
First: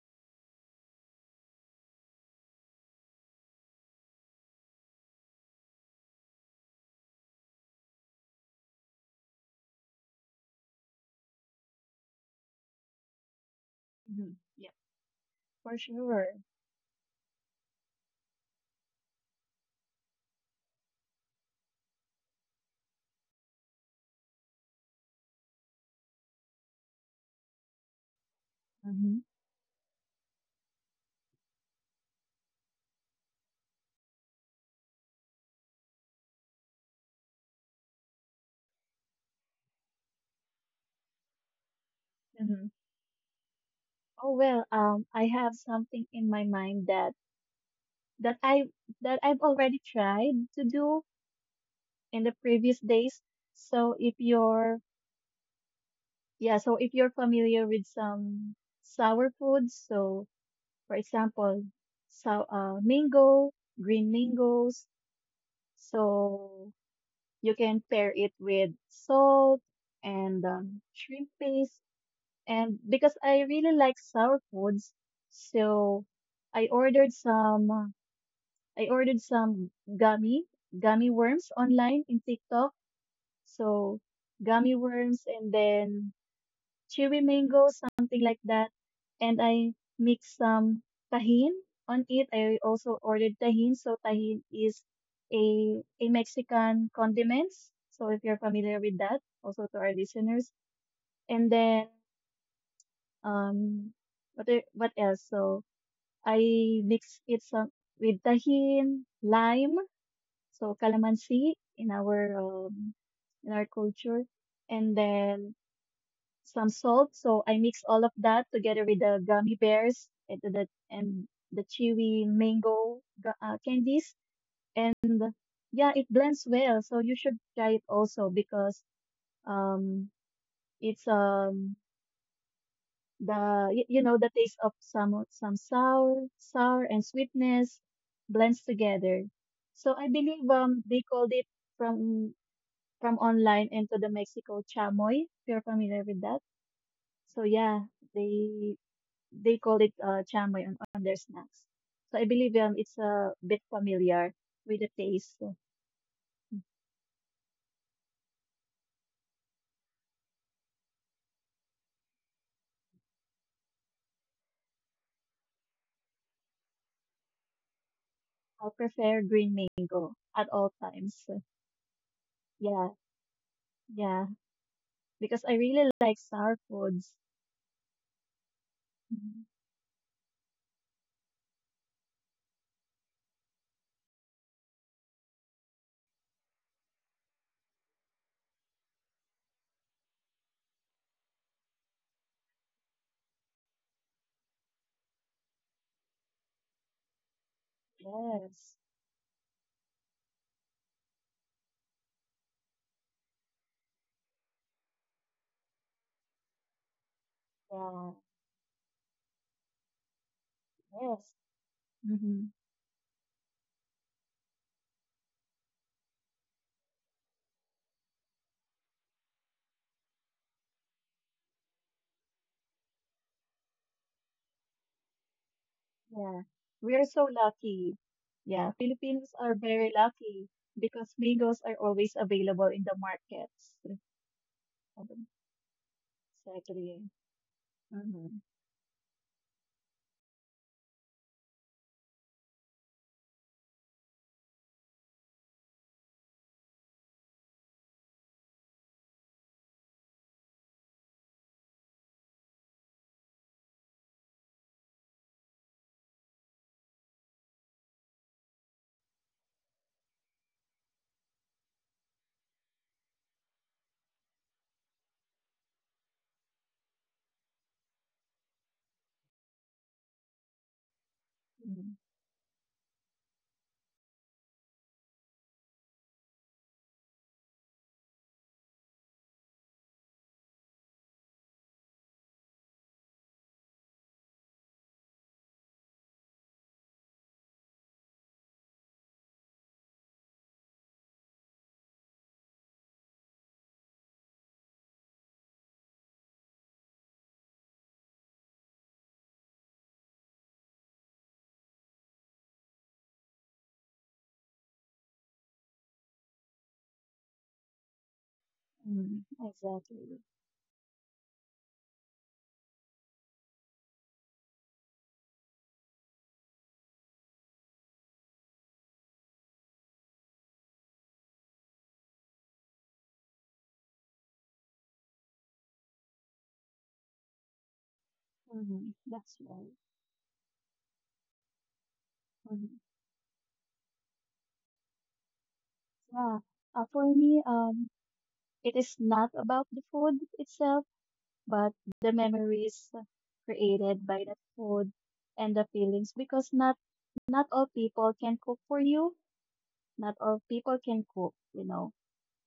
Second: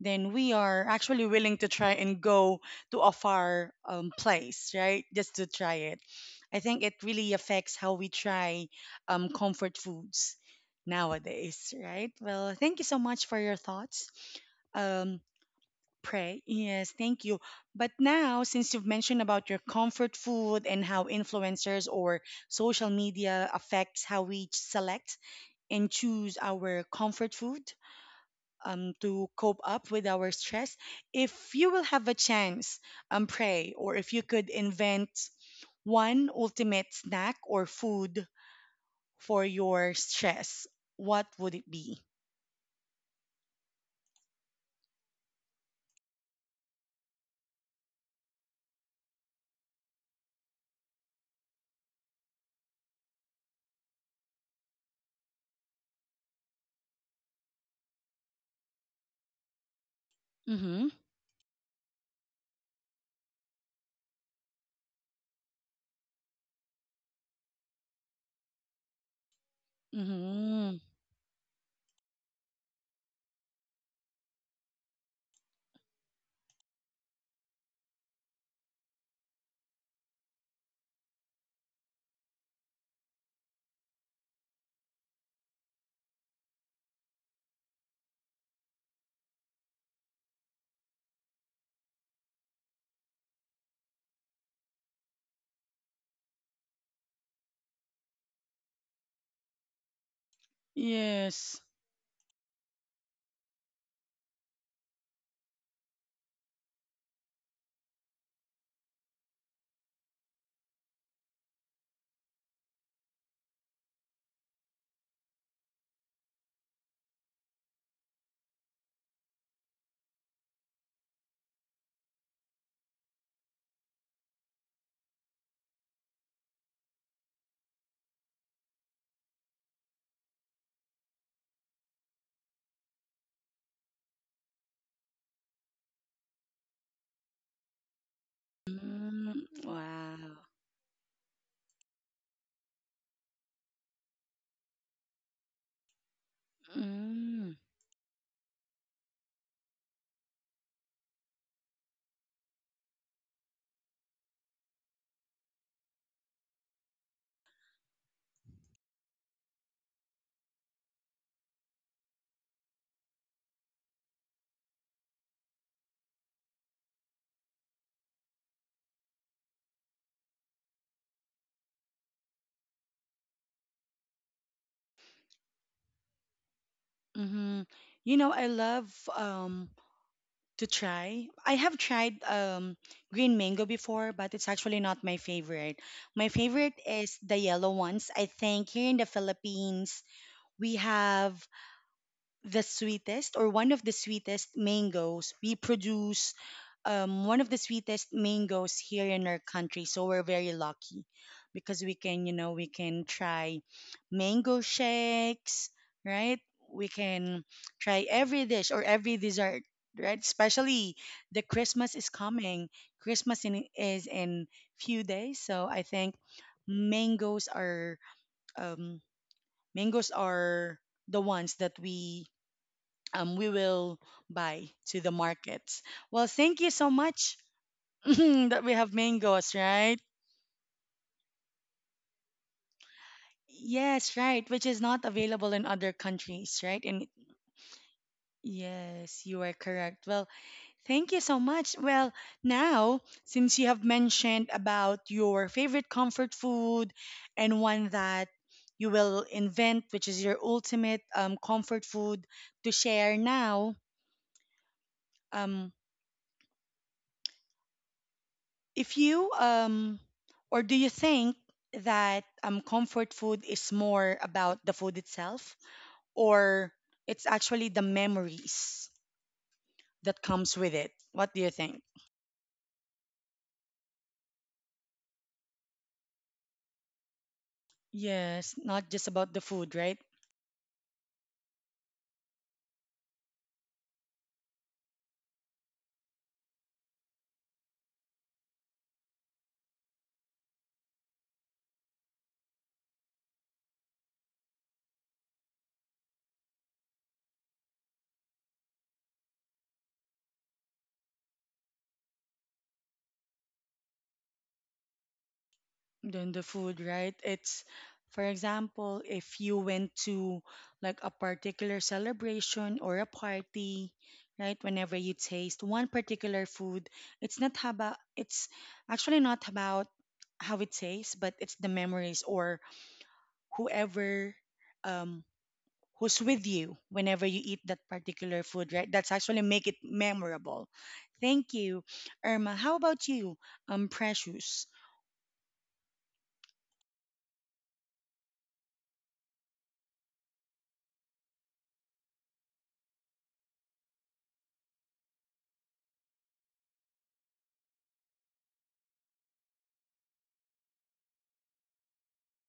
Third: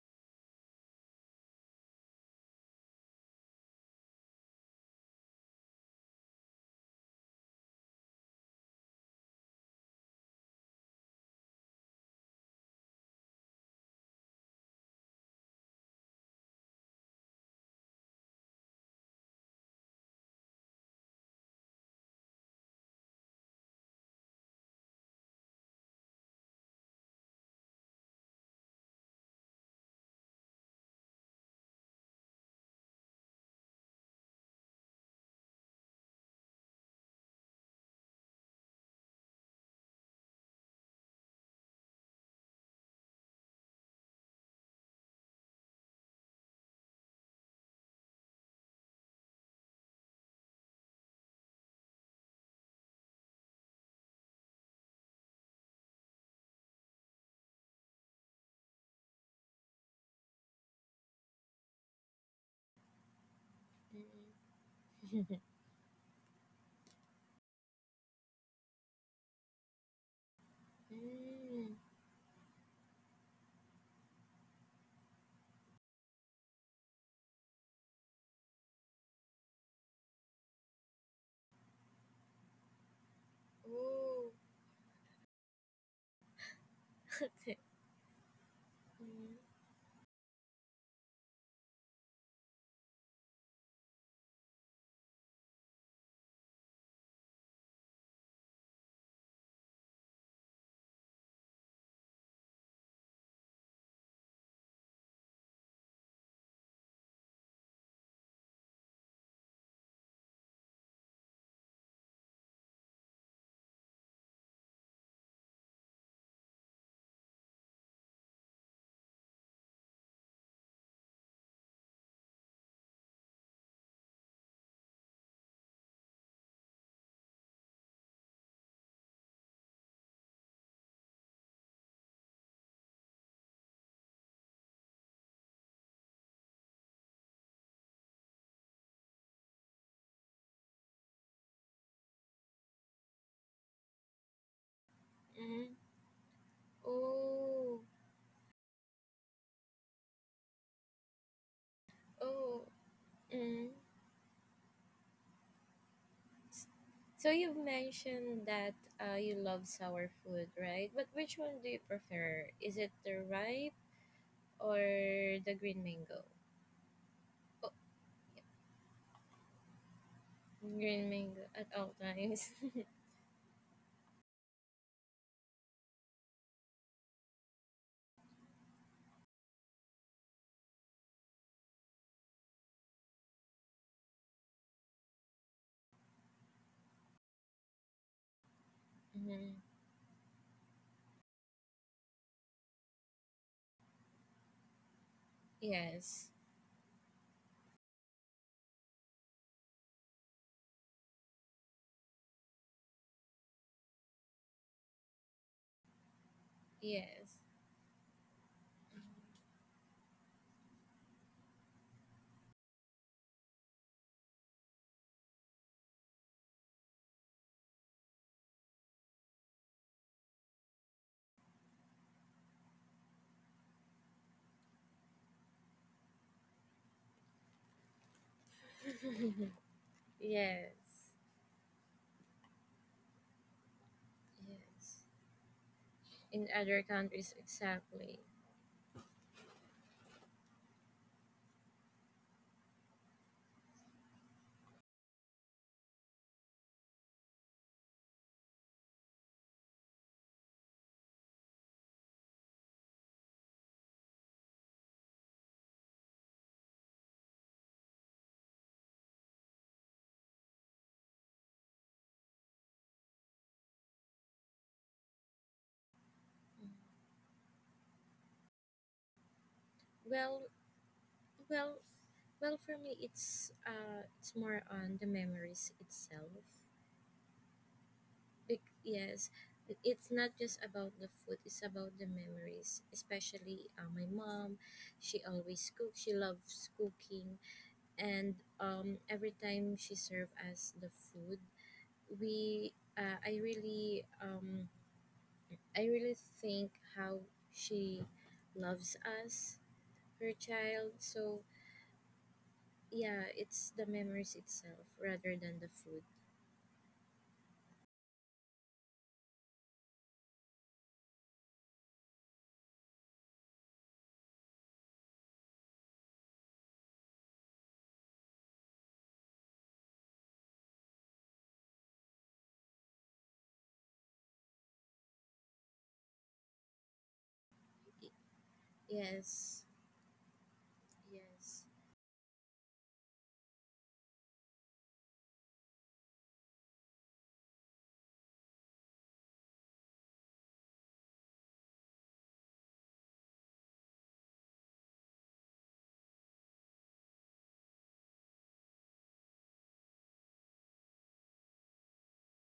S1: then we are actually willing to try and go to a far place, right? Just to try it. I think it really affects how we try comfort foods nowadays, right? Well, thank you so much for your thoughts.
S3: Hmm. Yeah,
S1: Um,
S3: for sure.
S1: Pray. Yes, thank you. But now, since you've mentioned about your comfort food and how influencers or social media affects how we select and choose our comfort food
S3: Hmm.
S1: to cope up with our stress, if you will have a chance, Pray, or if you could invent one ultimate snack or food for your stress, what would it be?
S3: Hmm. Oh well, I have something in my mind that I that I've already tried to do in the previous days. So if you're yeah, so if you're familiar with some sour foods, so
S1: Mm-hmm.
S3: for example, so mango, green mangoes, so you can pair it with salt and
S1: Mm-hmm.
S3: shrimp
S2: Mm.
S3: paste. And because I really like sour foods, so I ordered some. I ordered some gummy gummy worms online in TikTok. So
S2: Oh.
S3: gummy worms, and then cherry
S2: Okay.
S3: mango, something like that.
S2: Mm.
S3: And I mixed some tahin on it. I also ordered tahin. So tahin is a Mexican condiments. So if you're familiar with that, also to our listeners. And
S1: Yes.
S3: then um what e- what else? so I mix it some with tahin, lime, so calamansi in our culture. And then some salt. So I mix all of that together with the gummy bears and the chewy mango candies, and yeah, it blends well. So you should try it also because um it's the you know the taste of some sour and sweetness blends together.
S1: Mm,
S3: So I
S1: wow.
S3: believe they called it from from online into the Mexico chamoy. If you're
S2: Mm.
S3: familiar with that, so
S1: Mm,
S2: Oh.
S3: yeah, they they call it chamoy on their snacks. So I believe
S2: Oh.
S3: it's a bit
S2: Mm.
S3: familiar with the taste.
S2: So you've mentioned that you love sour food, right? But which one do you prefer? Is it the ripe or the green mango? Oh,
S3: I prefer green mango at all
S2: green
S3: times.
S2: mango at all times.
S3: Yeah, yeah, because I really like sour foods.
S1: mm-hmm. I love
S3: Mhm.
S1: um to try. I have tried green mango before, but it's actually not my favorite. My favorite is the yellow ones. I think here in the
S2: Hmm.
S1: Philippines, we have the sweetest or one of the sweetest mangoes. We
S2: Yes.
S1: produce one of the sweetest mangoes
S3: Yes,
S1: here in our country. So we're very lucky because we can try mango shakes, right? We
S2: Yes.
S1: can try
S3: yeah,
S1: every dish or every dessert, right? Especially
S3: yes,
S1: the Christmas is
S3: hmm
S1: coming. Christmas is in few days, so I think mangoes are um, mangoes are the ones that we will buy to the markets. Well,
S3: yeah.
S1: thank you so
S3: We're so
S1: much
S3: lucky.
S1: that we
S3: Yeah,
S1: have
S3: Filipinos
S1: mangoes,
S3: are very
S1: right?
S3: lucky
S2: Yes.
S3: because mangoes are always available in the markets.
S1: Yes, right, which is not
S2: Yes,
S3: Um,
S1: available in other
S2: in
S1: countries, right?
S2: other
S3: Exactly.
S1: And
S2: countries, exactly.
S3: Mm-hmm.
S1: yes, you are correct. Well, thank you so much. Well, now, since you have mentioned about your favorite comfort food and one that you will invent, which is your ultimate comfort food to share now, um, if you or do you think that comfort food is more about the food itself or it's actually the memories that
S2: well
S1: comes with it. What do you
S2: well
S1: think?
S3: Mm-hmm.
S2: well, for me, it's more on the memories itself.
S1: Yes,
S2: Bec
S1: not just
S2: Yes,
S1: about the food, right?
S2: it's not just about the food, it's about the memories, especially my mom, she always cooks, she loves cooking, and every time she served us the food, we I really I really think how she loves us, her child. So yeah, it's the memories itself rather than the food.
S1: Then the food, right? It's, for example,
S3: Mm-hmm,
S1: if you went
S3: exactly.
S1: to like a particular celebration or a party, right? Whenever you taste one particular food, it's not about, it's actually not about how it tastes, but it's the memories or whoever, um, who's with you whenever you eat that
S2: Y-
S1: particular food, right?
S3: Hmm.
S1: That's
S3: That's
S1: actually
S2: Yes,
S1: make
S3: right.
S1: it memorable. Thank
S2: yes.
S1: you, Irma.
S3: Hmm.
S1: How about you, Precious?
S3: Yeah. For me, it is not about the food itself, but the memories created by that food and the feelings. Because not all people can cook for you. Not all people can cook, you know.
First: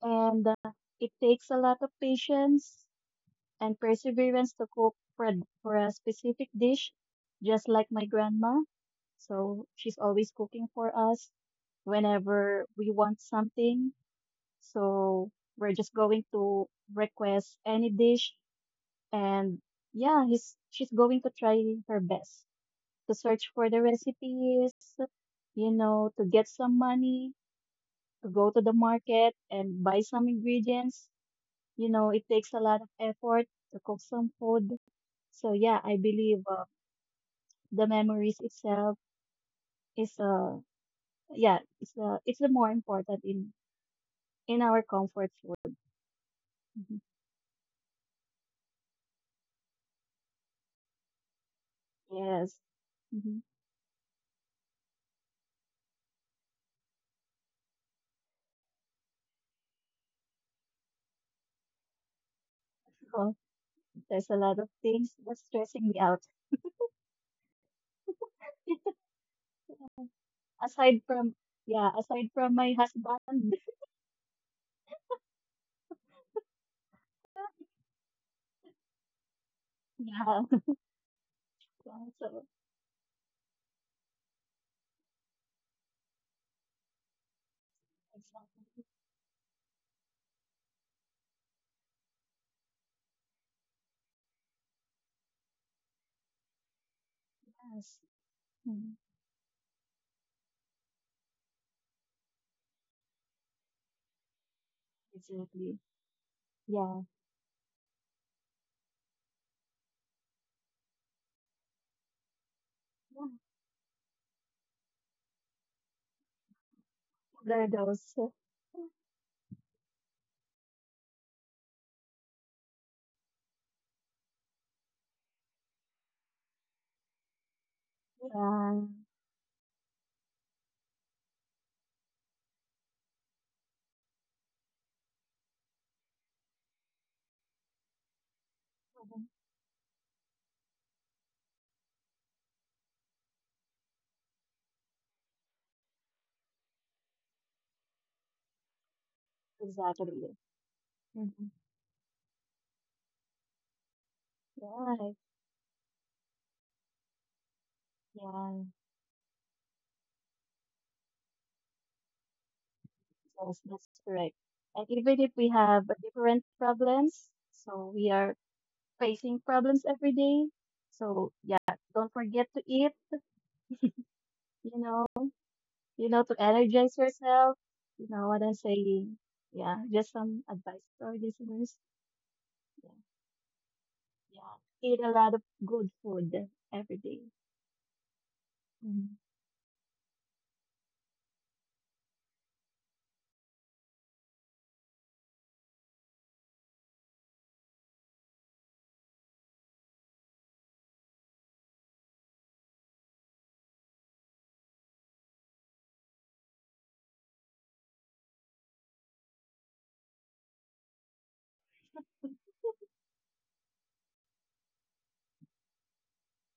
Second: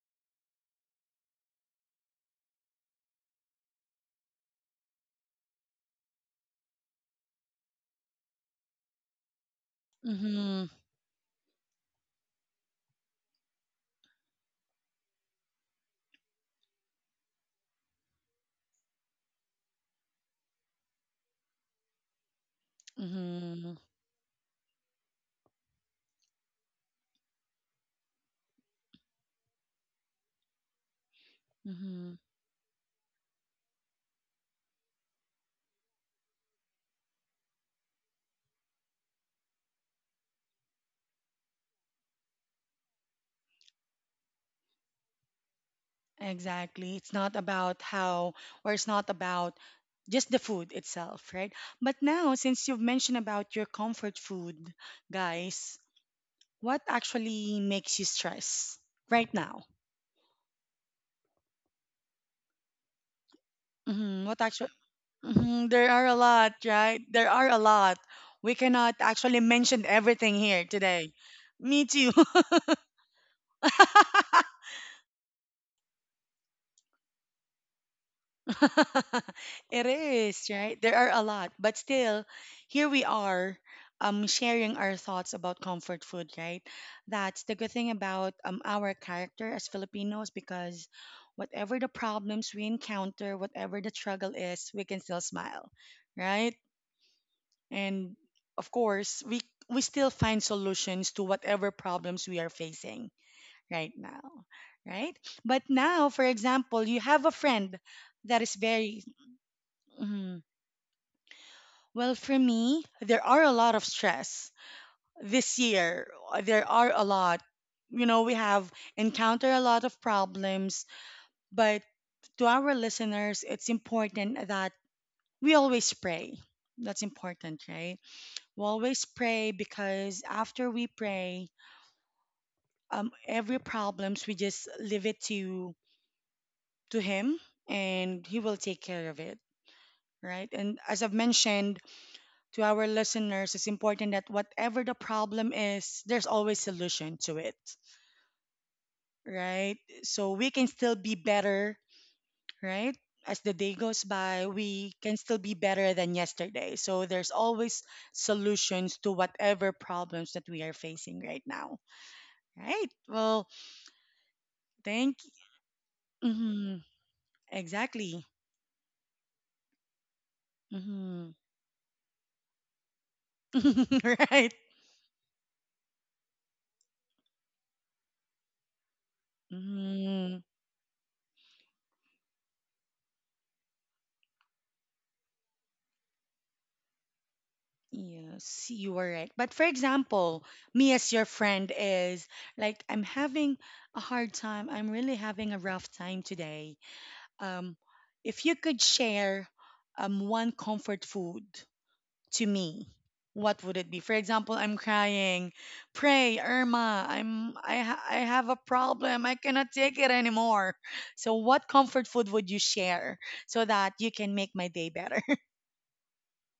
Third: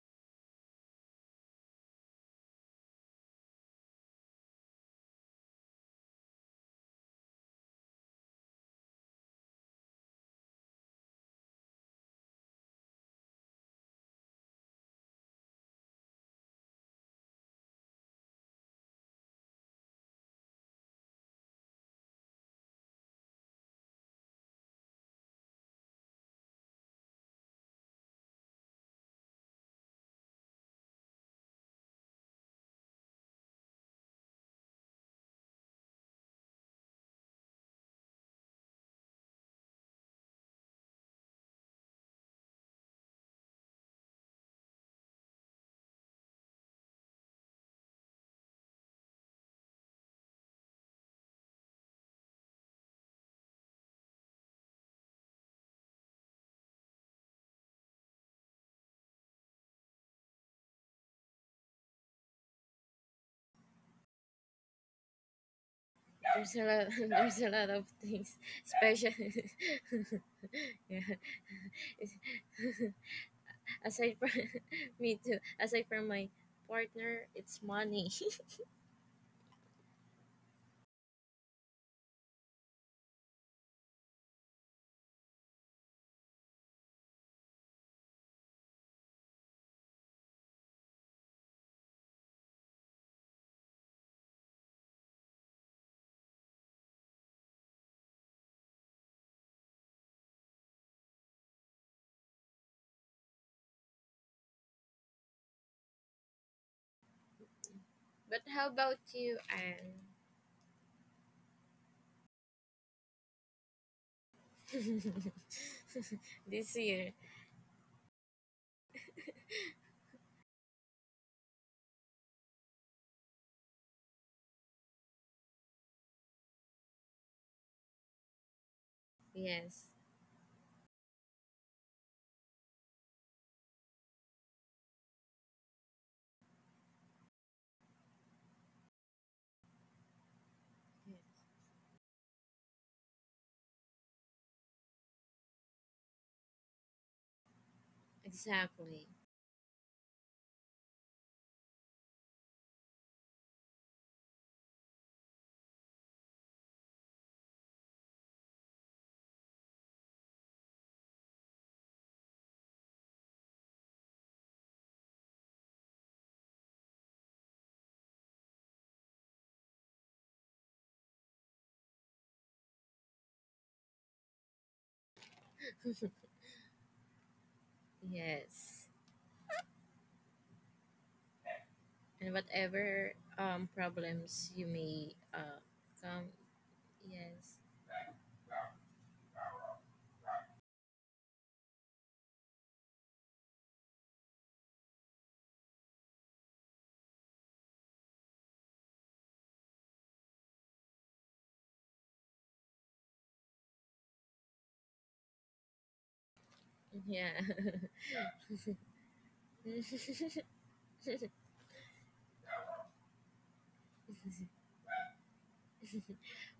S3: And it takes a lot of patience and perseverance to cook for a specific dish, just like my grandma. So she's always
S1: Mm-hmm.
S3: cooking for us whenever we want something. So we're just going to request any dish and she's going to try her best to search for
S1: Mm-hmm.
S3: the recipes, you know, to get some money, to go to the market and buy some ingredients. You know,
S1: Mm-hmm.
S3: it takes a lot of effort to cook some food. So yeah, I believe the memories itself is it's the more important in our comfort food.
S1: Exactly.
S3: Mhm.
S1: It's not about how, or it's not about just the food itself, right? But now,
S3: Yes.
S1: since you've mentioned
S3: Mm-hmm.
S1: about your comfort food, guys, what actually makes you stress right now?
S3: Oh,
S1: Mm-hmm.
S3: there's a
S1: What
S3: lot
S1: actually?
S3: of things that's
S1: Hmm. There
S3: stressing me
S1: are a
S3: out.
S1: lot,
S2: There's a lot.
S1: right? There
S2: There's
S1: are
S2: a
S1: a
S2: lot of
S1: lot.
S2: things,
S1: We cannot
S2: especially.
S1: actually mention everything here
S2: Yeah.
S3: aside
S1: today.
S3: from
S1: Me
S3: yeah,
S1: too.
S3: aside from my husband.
S2: Aside from me too. Aside from my partner, it's money.
S1: It
S3: Yeah.
S1: is, right? There are a lot. But
S3: Yeah,
S1: still,
S3: so
S1: here we are sharing our thoughts about comfort food, right? That's the good thing about
S3: exactly.
S1: our character as Filipinos because whatever the problems we encounter, whatever the struggle is, we can still smile, right?
S3: Yes.
S1: And of
S3: Mhm.
S1: course we still find solutions to whatever problems we are facing right now, right? But
S3: Exactly.
S1: now, for example, you
S3: Yeah.
S1: have a friend that
S2: But
S1: is
S2: how about
S1: very—
S2: you, Anne?
S1: mhm. Well, for me, there
S3: Yeah.
S1: are a lot of stress this year. Uh, there
S2: This
S1: are a
S2: year,
S1: lot.
S3: There are
S1: You
S3: those.
S1: know,
S3: Yeah.
S1: we have encountered a lot of problems, but to our listeners, it's important that we always pray. That's important, right? We
S3: Mhm.
S1: always pray,
S2: yes,
S1: because after we pray, every problems we just leave it to him, and he will take care of it, right? And as I've mentioned to our listeners, it's important that whatever the problem is, there's always solution to it,
S2: exactly,
S1: right? So
S3: Exactly.
S1: we can still be
S3: Mm-hmm.
S1: better, right? As the day goes by, we
S3: Yeah.
S1: can still be better than yesterday, so there's always
S3: Yeah.
S1: solutions to whatever problems that we are facing right now, right? Well,
S3: Yes, that's correct. And
S1: thank—
S3: even if we have a different
S1: hmm,
S3: problems, so we
S1: exactly.
S3: are facing problems every day.
S1: Mhm.
S3: So yeah, don't forget to eat,
S1: Right?
S3: you know, you know, to energize yourself. You know what I'm
S2: yes.
S3: saying? Yeah, just
S1: Mm,
S3: some advice to our listeners.
S2: And
S3: Yeah,
S2: whatever problems
S3: yeah.
S2: you
S3: Eat
S2: may
S3: a lot of good
S2: come.
S3: food every day.
S2: Yes.
S1: yes, you are
S3: Mhm.
S1: right. But for example, me as your friend is like, I'm having a hard time. I'm really having a rough time today. Um, if you could share one comfort food to me, what would it be? For example, I'm crying. Pray, Irma.
S2: Yeah.
S1: I have a problem. I cannot take it anymore. So, what comfort food would you share so that you can make my day better?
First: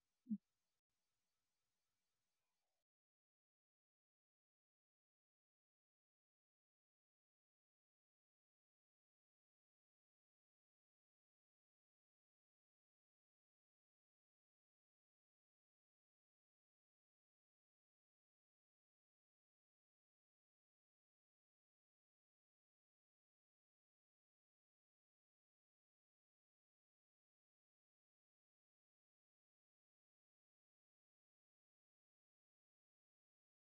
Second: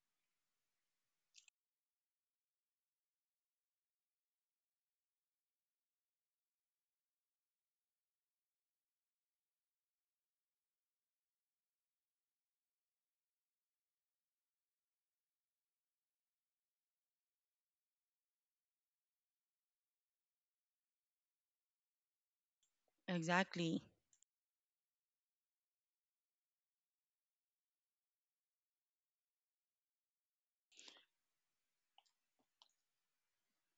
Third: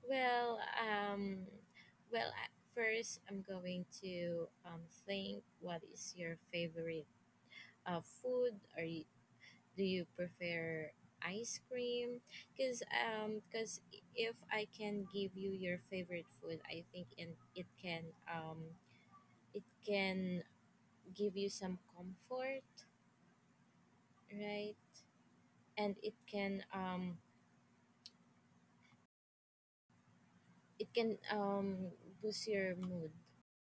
S2: Well, well, at first I'm going to think what is your favorite food, or do you prefer ice cream? Because cause if I can give you your favorite food, I think, and um, it can give you some comfort,
S1: Exactly.
S2: right? And it can it can um, boost your mood.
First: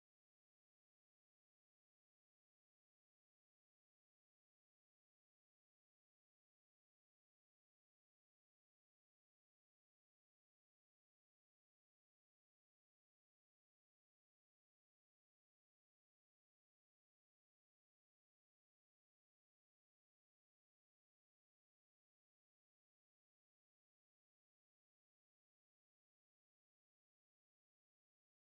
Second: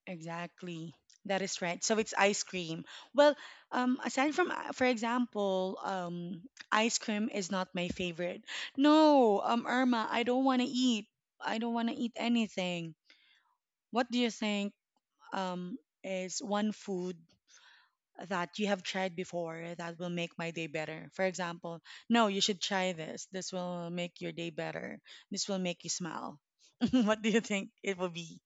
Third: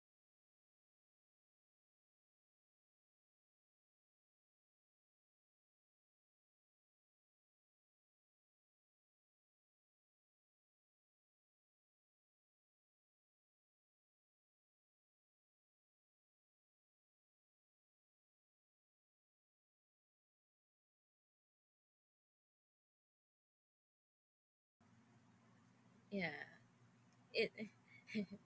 S1: Exactly. That is right. So it's ice cream. Well, aside from, for example, ice cream is not my favorite. No, Irma, I don't want to eat. I don't want to eat anything. What do you think, is one food that you have tried before that will make my day better? For example, no, you should try this. This will make your day better. This will make you
S2: Yeah,
S1: smile. What do you
S2: it
S1: think it will be?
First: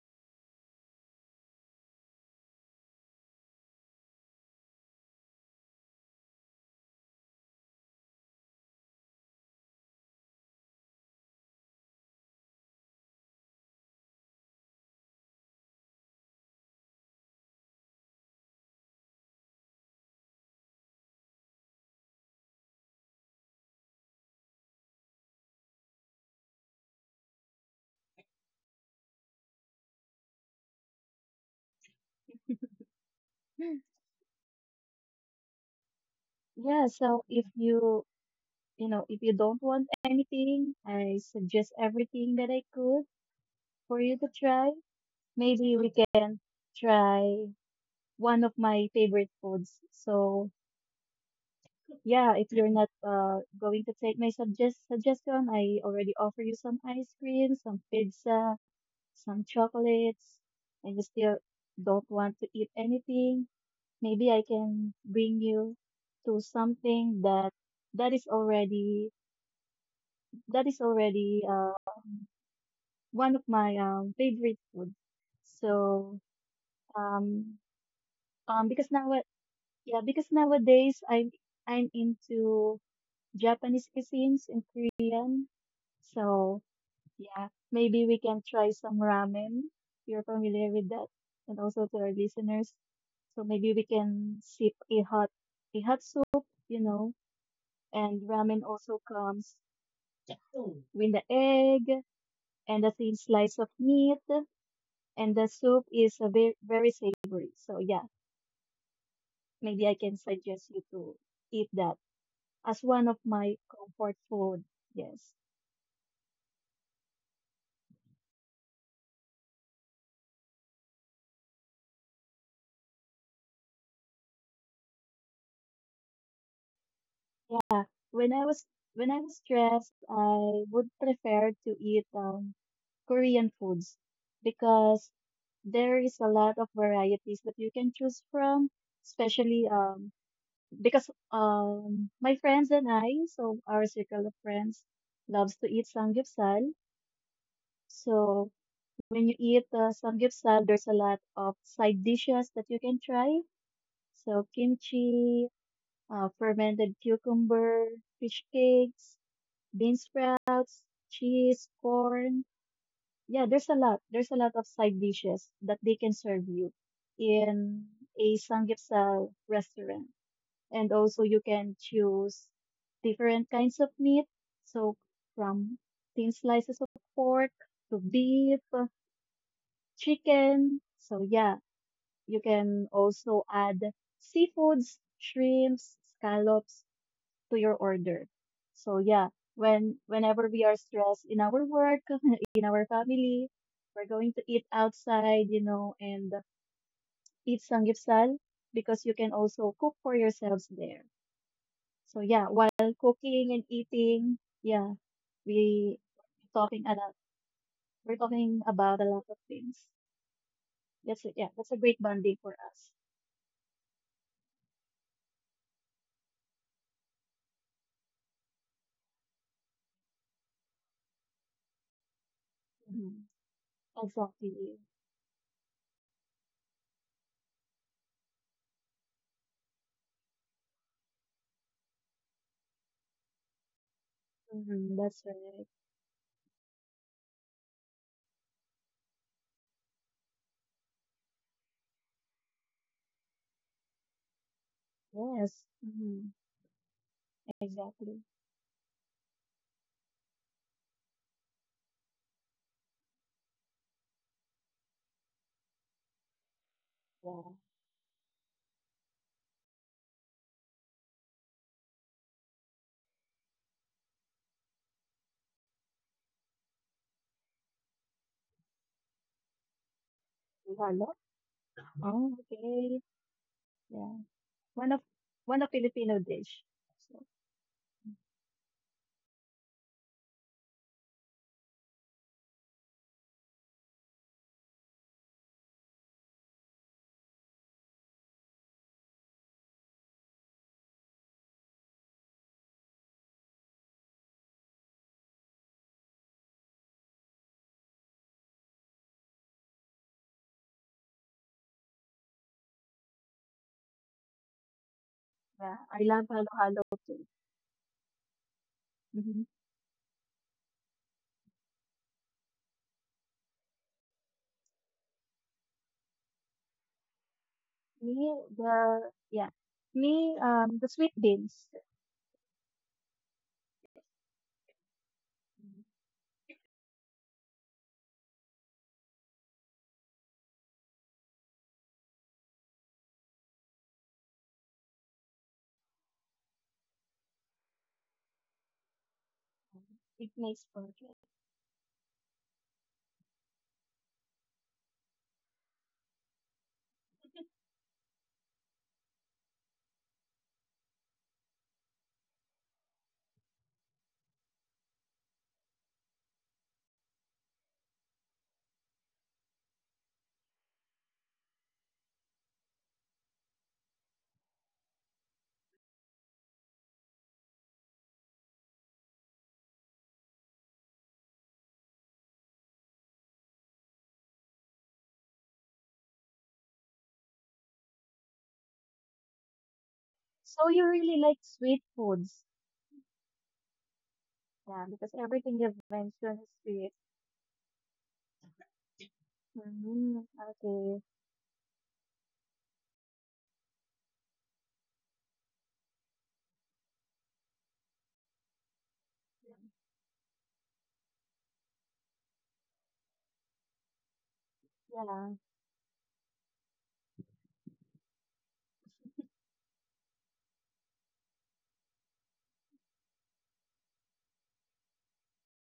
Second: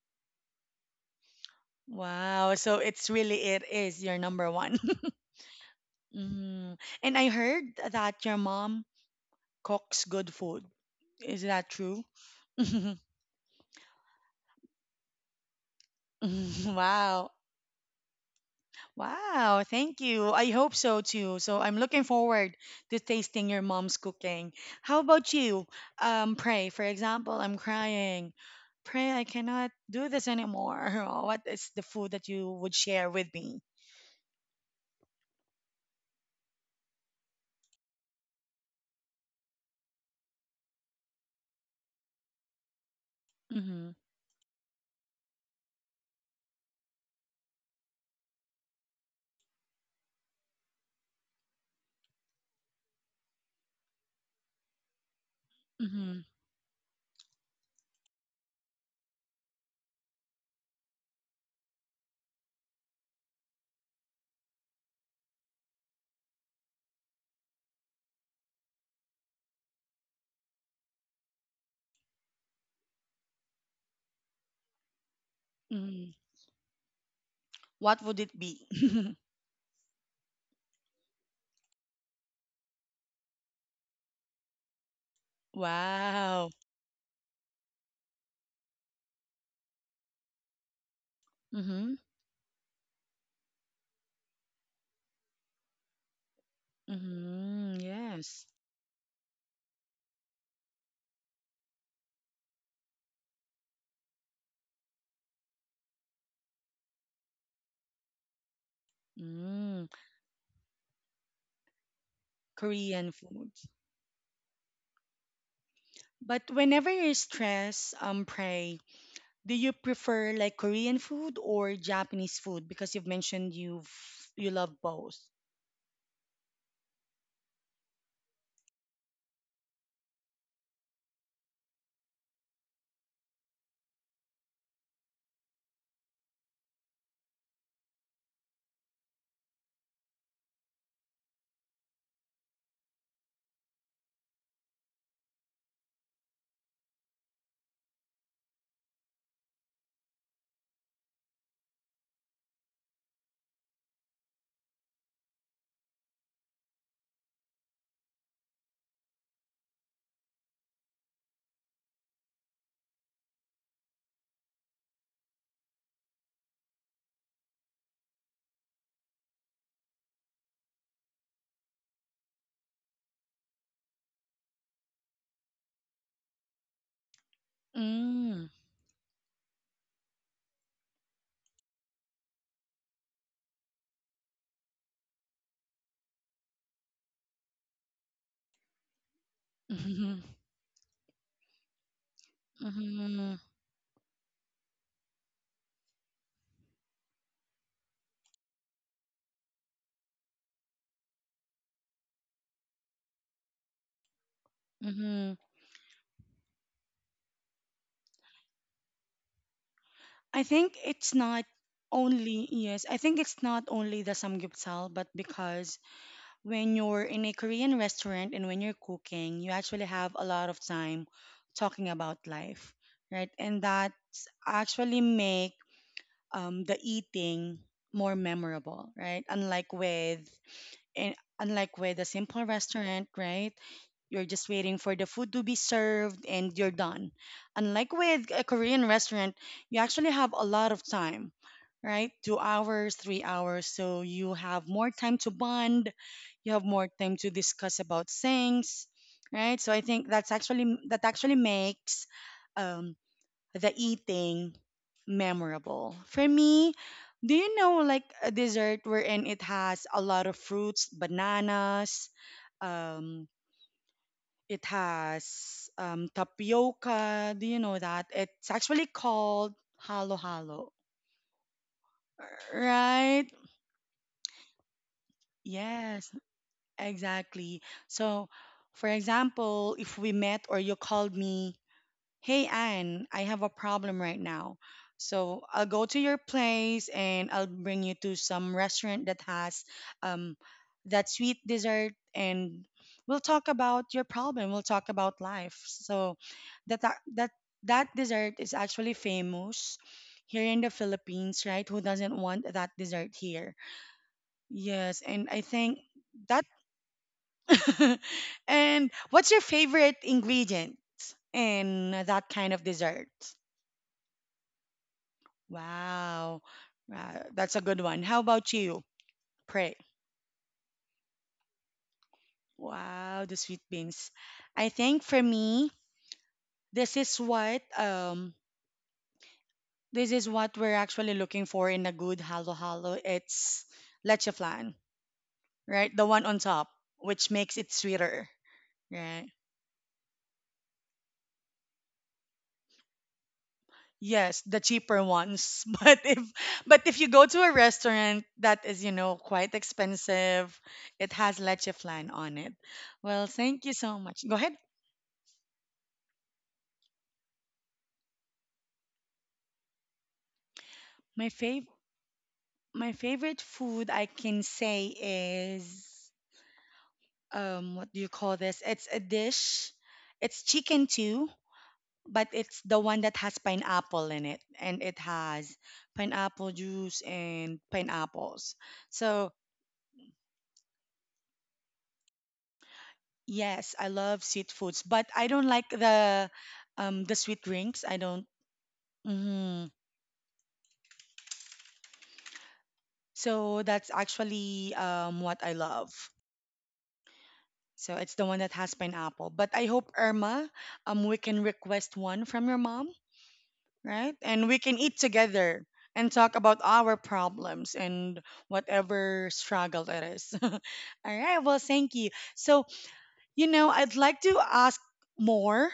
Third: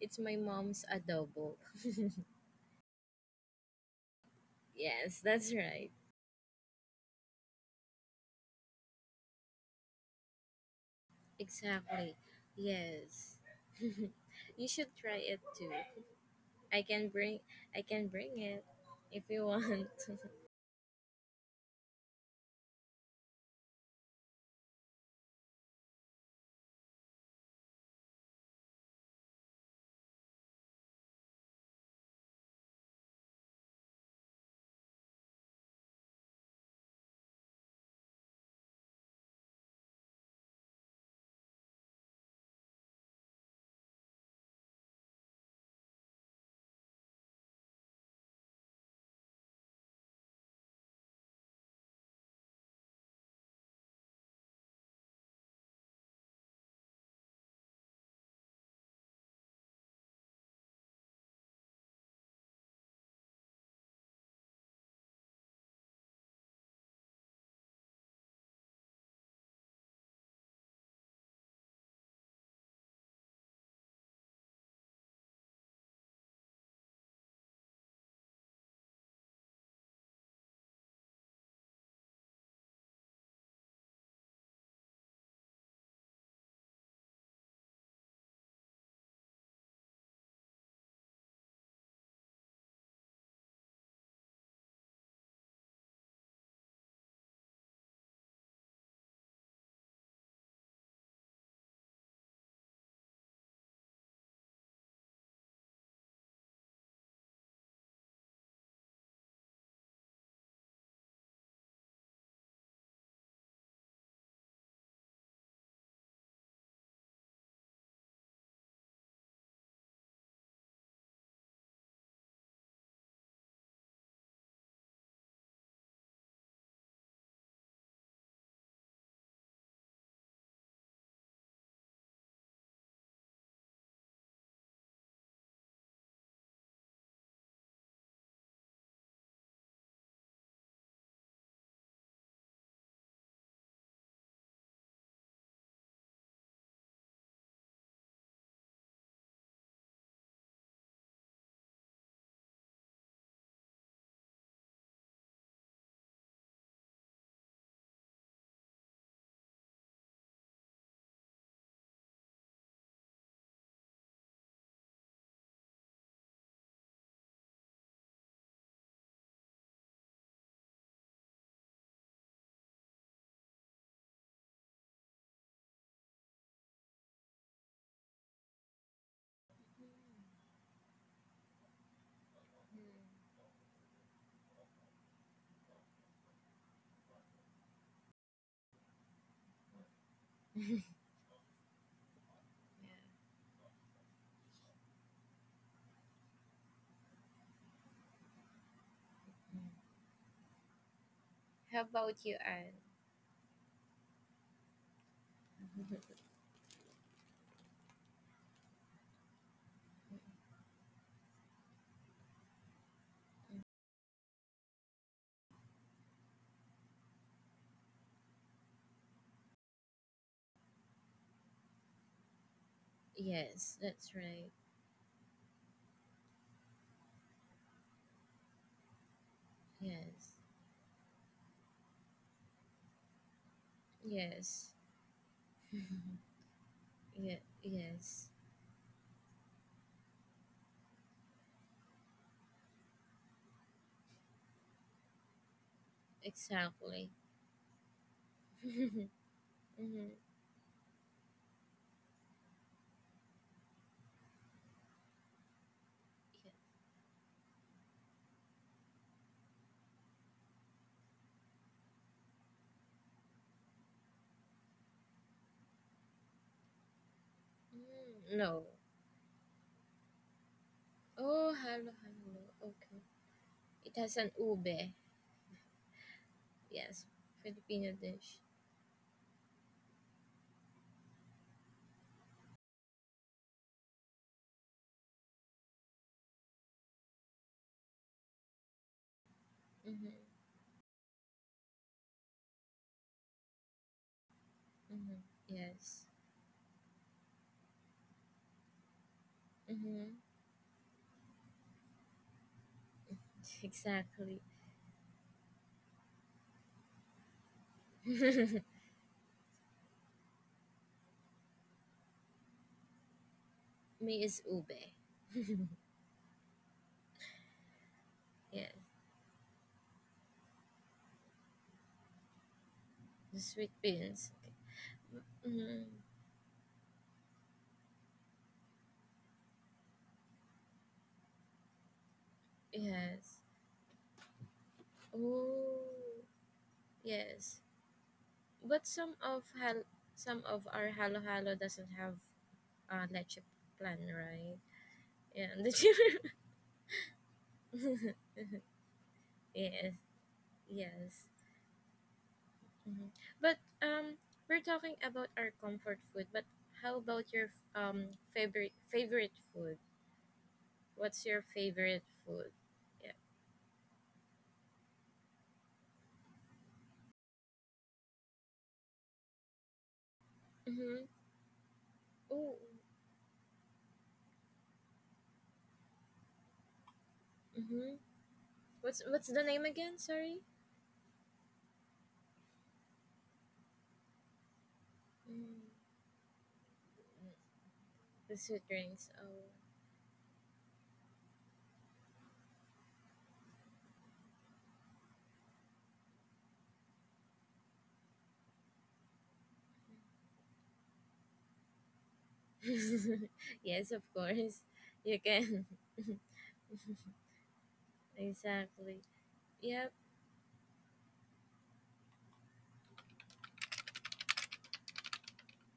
S2: it's my mom's adobo.
S1: Wow. So it's really it is your number one.
S2: Yes, that's right.
S1: Mhm. And I heard that your mom cooks good food. Is that true?
S2: Exactly. Yes. You should try it too. I can
S1: Wow.
S2: bring I can bring it if you
S1: Wow,
S2: want.
S1: thank you. I hope so too. So I'm looking forward to tasting your mom's cooking. How about you? Pray, for example, I'm crying. Pray, I cannot do this anymore. Oh, what is the food that you would share with me?
S3: Hmm. Yeah, so if you, if you don't want anything, I suggest everything that I could
S1: Mm-hmm.
S3: for you to try. Maybe we can try one of my favorite foods. So yeah, if you're not going to take my suggestion, I already
S1: Mm-hmm.
S3: offer you some ice cream, some pizza, some chocolates, and you still don't want to eat anything. Maybe I can bring you to something that that is already that is already one of my favorite foods.
S1: Mm-hmm.
S3: So um,
S1: What would it be?
S3: because now Yeah, because nowadays I'm into Japanese cuisines and Korean.
S1: Wow.
S3: So yeah, maybe we can try some ramen. You're familiar with that, and also
S1: Mm-hmm.
S3: to our listeners. So maybe we can sip a hot soup, you know,
S1: Mm-hmm.
S3: and
S1: Yes.
S3: ramen also comes Mm. with the egg and the thin slice of meat, and the soup is a very savory. So yeah,
S1: Mm.
S3: maybe I can suggest you to eat that as one
S1: Korean
S3: of
S1: food.
S3: my comfort food. Yes.
S1: But whenever you're stressed, pray, do you prefer like Korean food or Japanese food? Because you've mentioned you love both.
S3: Yeah. When I was when I was stressed, I would prefer to eat Korean foods because there is a lot of varieties that you can choose from, especially because my friends and I, so our circle of friends loves to eat samgyeopsal. So when you eat samgyeopsal, there's a lot of side dishes that you can try. So kimchi, fermented cucumber, fish cakes, bean sprouts, cheese, corn. Yeah, there's a lot. There's a lot of side dishes that they can serve you in a Samgyeopsal restaurant. And also you can choose different kinds of meat. So from thin slices of pork to
S1: Mm.
S3: beef, chicken. So yeah, you can also add seafoods, shrimps, scallops, to your order. So yeah,
S1: Mm-hmm.
S3: whenever we are stressed in our work, in our
S1: Mm-hmm.
S3: family, we're going to eat outside, you know, and eat samgyeopsal because you can also cook for yourselves there.
S2: How
S3: So
S2: about you,
S3: yeah, while
S2: Anne?
S3: cooking and eating, yeah,
S1: Mm-hmm.
S3: we talking a lot. We're talking about a lot of things.
S1: I think it's
S3: That's it. Yeah,
S1: not
S3: that's a great bonding
S1: only
S3: for
S1: yes,
S3: us.
S1: I think it's not only the samgyeopsal, but because when you're in a Korean restaurant and when you're cooking, you actually have a lot of time talking about life,
S3: Mhm.
S1: right? And
S2: Yes,
S1: that
S2: that's right.
S3: Exactly.
S1: actually make the eating more memorable, right? Unlike with—
S2: Yes.
S1: and unlike with a simple restaurant, right? You're just
S2: Yes.
S1: waiting
S3: Hmm.
S1: for the
S3: That's
S1: food to be
S3: right.
S1: served and you're done.
S2: Yeah,
S1: Unlike with
S2: yes.
S1: a Korean restaurant, you actually have a lot of time, right? 2 hours, 3 hours. So you have more time to
S3: Yes.
S1: bond,
S3: Hmm.
S1: you have more
S2: Exactly.
S1: time to discuss about
S3: Exactly.
S1: things,
S2: Hmm.
S1: right? So I
S2: Yeah.
S1: think that's actually that actually makes um, the eating memorable. For me, do you know like a dessert wherein it has a lot of fruits, bananas, um, it has tapioca. Do you know that?
S2: Mm,
S1: It's
S2: no.
S1: actually called halo halo,
S3: Hello.
S2: Oh, hello,
S3: Oh,
S2: hello.
S3: okay.
S2: Okay.
S1: right?
S2: It
S3: Yeah.
S2: has an
S3: One
S2: ube.
S3: of one of
S1: Yes,
S3: Filipino dish.
S2: Yes,
S3: So,
S1: exactly.
S2: Filipino
S1: So,
S2: dish.
S1: for example, if we met or you called me, hey, Anne, I have a problem right now. So I'll go to your place and I'll bring you to some restaurant that has
S2: Mhm.
S1: um, that sweet dessert and we'll talk about your problem. We'll talk about
S2: Mhm.
S1: life.
S2: Yes.
S1: So that that that, that dessert is actually famous
S2: Mhm.
S1: here in the Philippines, right? Who doesn't want that dessert here?
S2: Exactly.
S1: Yes, and I think
S3: yeah, I love
S1: that
S3: halo-halo too.
S1: and what's your
S3: Hmm.
S1: favorite ingredient in that kind of dessert?
S2: Me is ube.
S1: Wow. That's a good one. How
S3: Me,
S1: about you?
S2: Yes.
S3: the yeah,
S1: Pray.
S3: me the sweet beans.
S1: Wow, the
S2: The
S1: sweet
S2: sweet
S1: beans.
S2: beans.
S1: I think for me,
S2: Mhm.
S1: this is what we're actually looking for in a good halo halo.
S2: Yes.
S1: It's leche flan,
S2: Oh.
S1: right? The one on top, which
S2: Yes.
S1: makes it sweeter,
S2: But some
S1: right?
S2: of
S3: It
S2: some
S3: makes
S2: of our
S3: perfect.
S2: halo halo doesn't have leche plan,
S1: Yes,
S2: right?
S1: the cheaper
S2: Yeah.
S1: ones. But if but if you go to a restaurant that is, you know, quite
S2: Yes.
S1: expensive,
S2: Yes.
S1: it has leche flan on it.
S2: Hmm.
S1: Well,
S2: But
S1: thank you so
S2: um,
S1: much. Go ahead.
S2: we're talking about our comfort food. But how about your um favorite food? What's
S1: My
S2: your
S1: favorite.
S2: favorite food?
S1: My
S2: Yeah.
S1: favorite food I can say is what do you call this? It's a dish. It's chicken
S2: Mm-hmm.
S1: too, but
S2: Oh.
S1: it's the one that has pineapple in it and it has pineapple juice and
S2: Mm-hmm.
S1: pineapples.
S2: What's
S1: So,
S2: the name again? Sorry.
S3: So you really like sweet foods,
S1: yes, I love sweet foods,
S3: yeah?
S1: but
S3: Because
S1: I don't
S2: Mm,
S3: everything
S1: like
S3: you've mentioned is sweet.
S1: the sweet drinks. I don't—
S2: the sweet drinks. Oh.
S1: mhm.
S3: Mm-hmm. Okay.
S1: So that's actually what I love. So it's the one that has pineapple. But I hope, Irma, we can request one from your mom,
S2: Yes, of
S1: right? And we
S2: course.
S1: can eat
S2: You
S3: Yeah.
S2: can.
S1: together and talk about our problems and
S2: Exactly.
S1: whatever
S2: Yeah.
S1: struggle it is. All right. Well, thank you. So, you know, I'd like to ask more.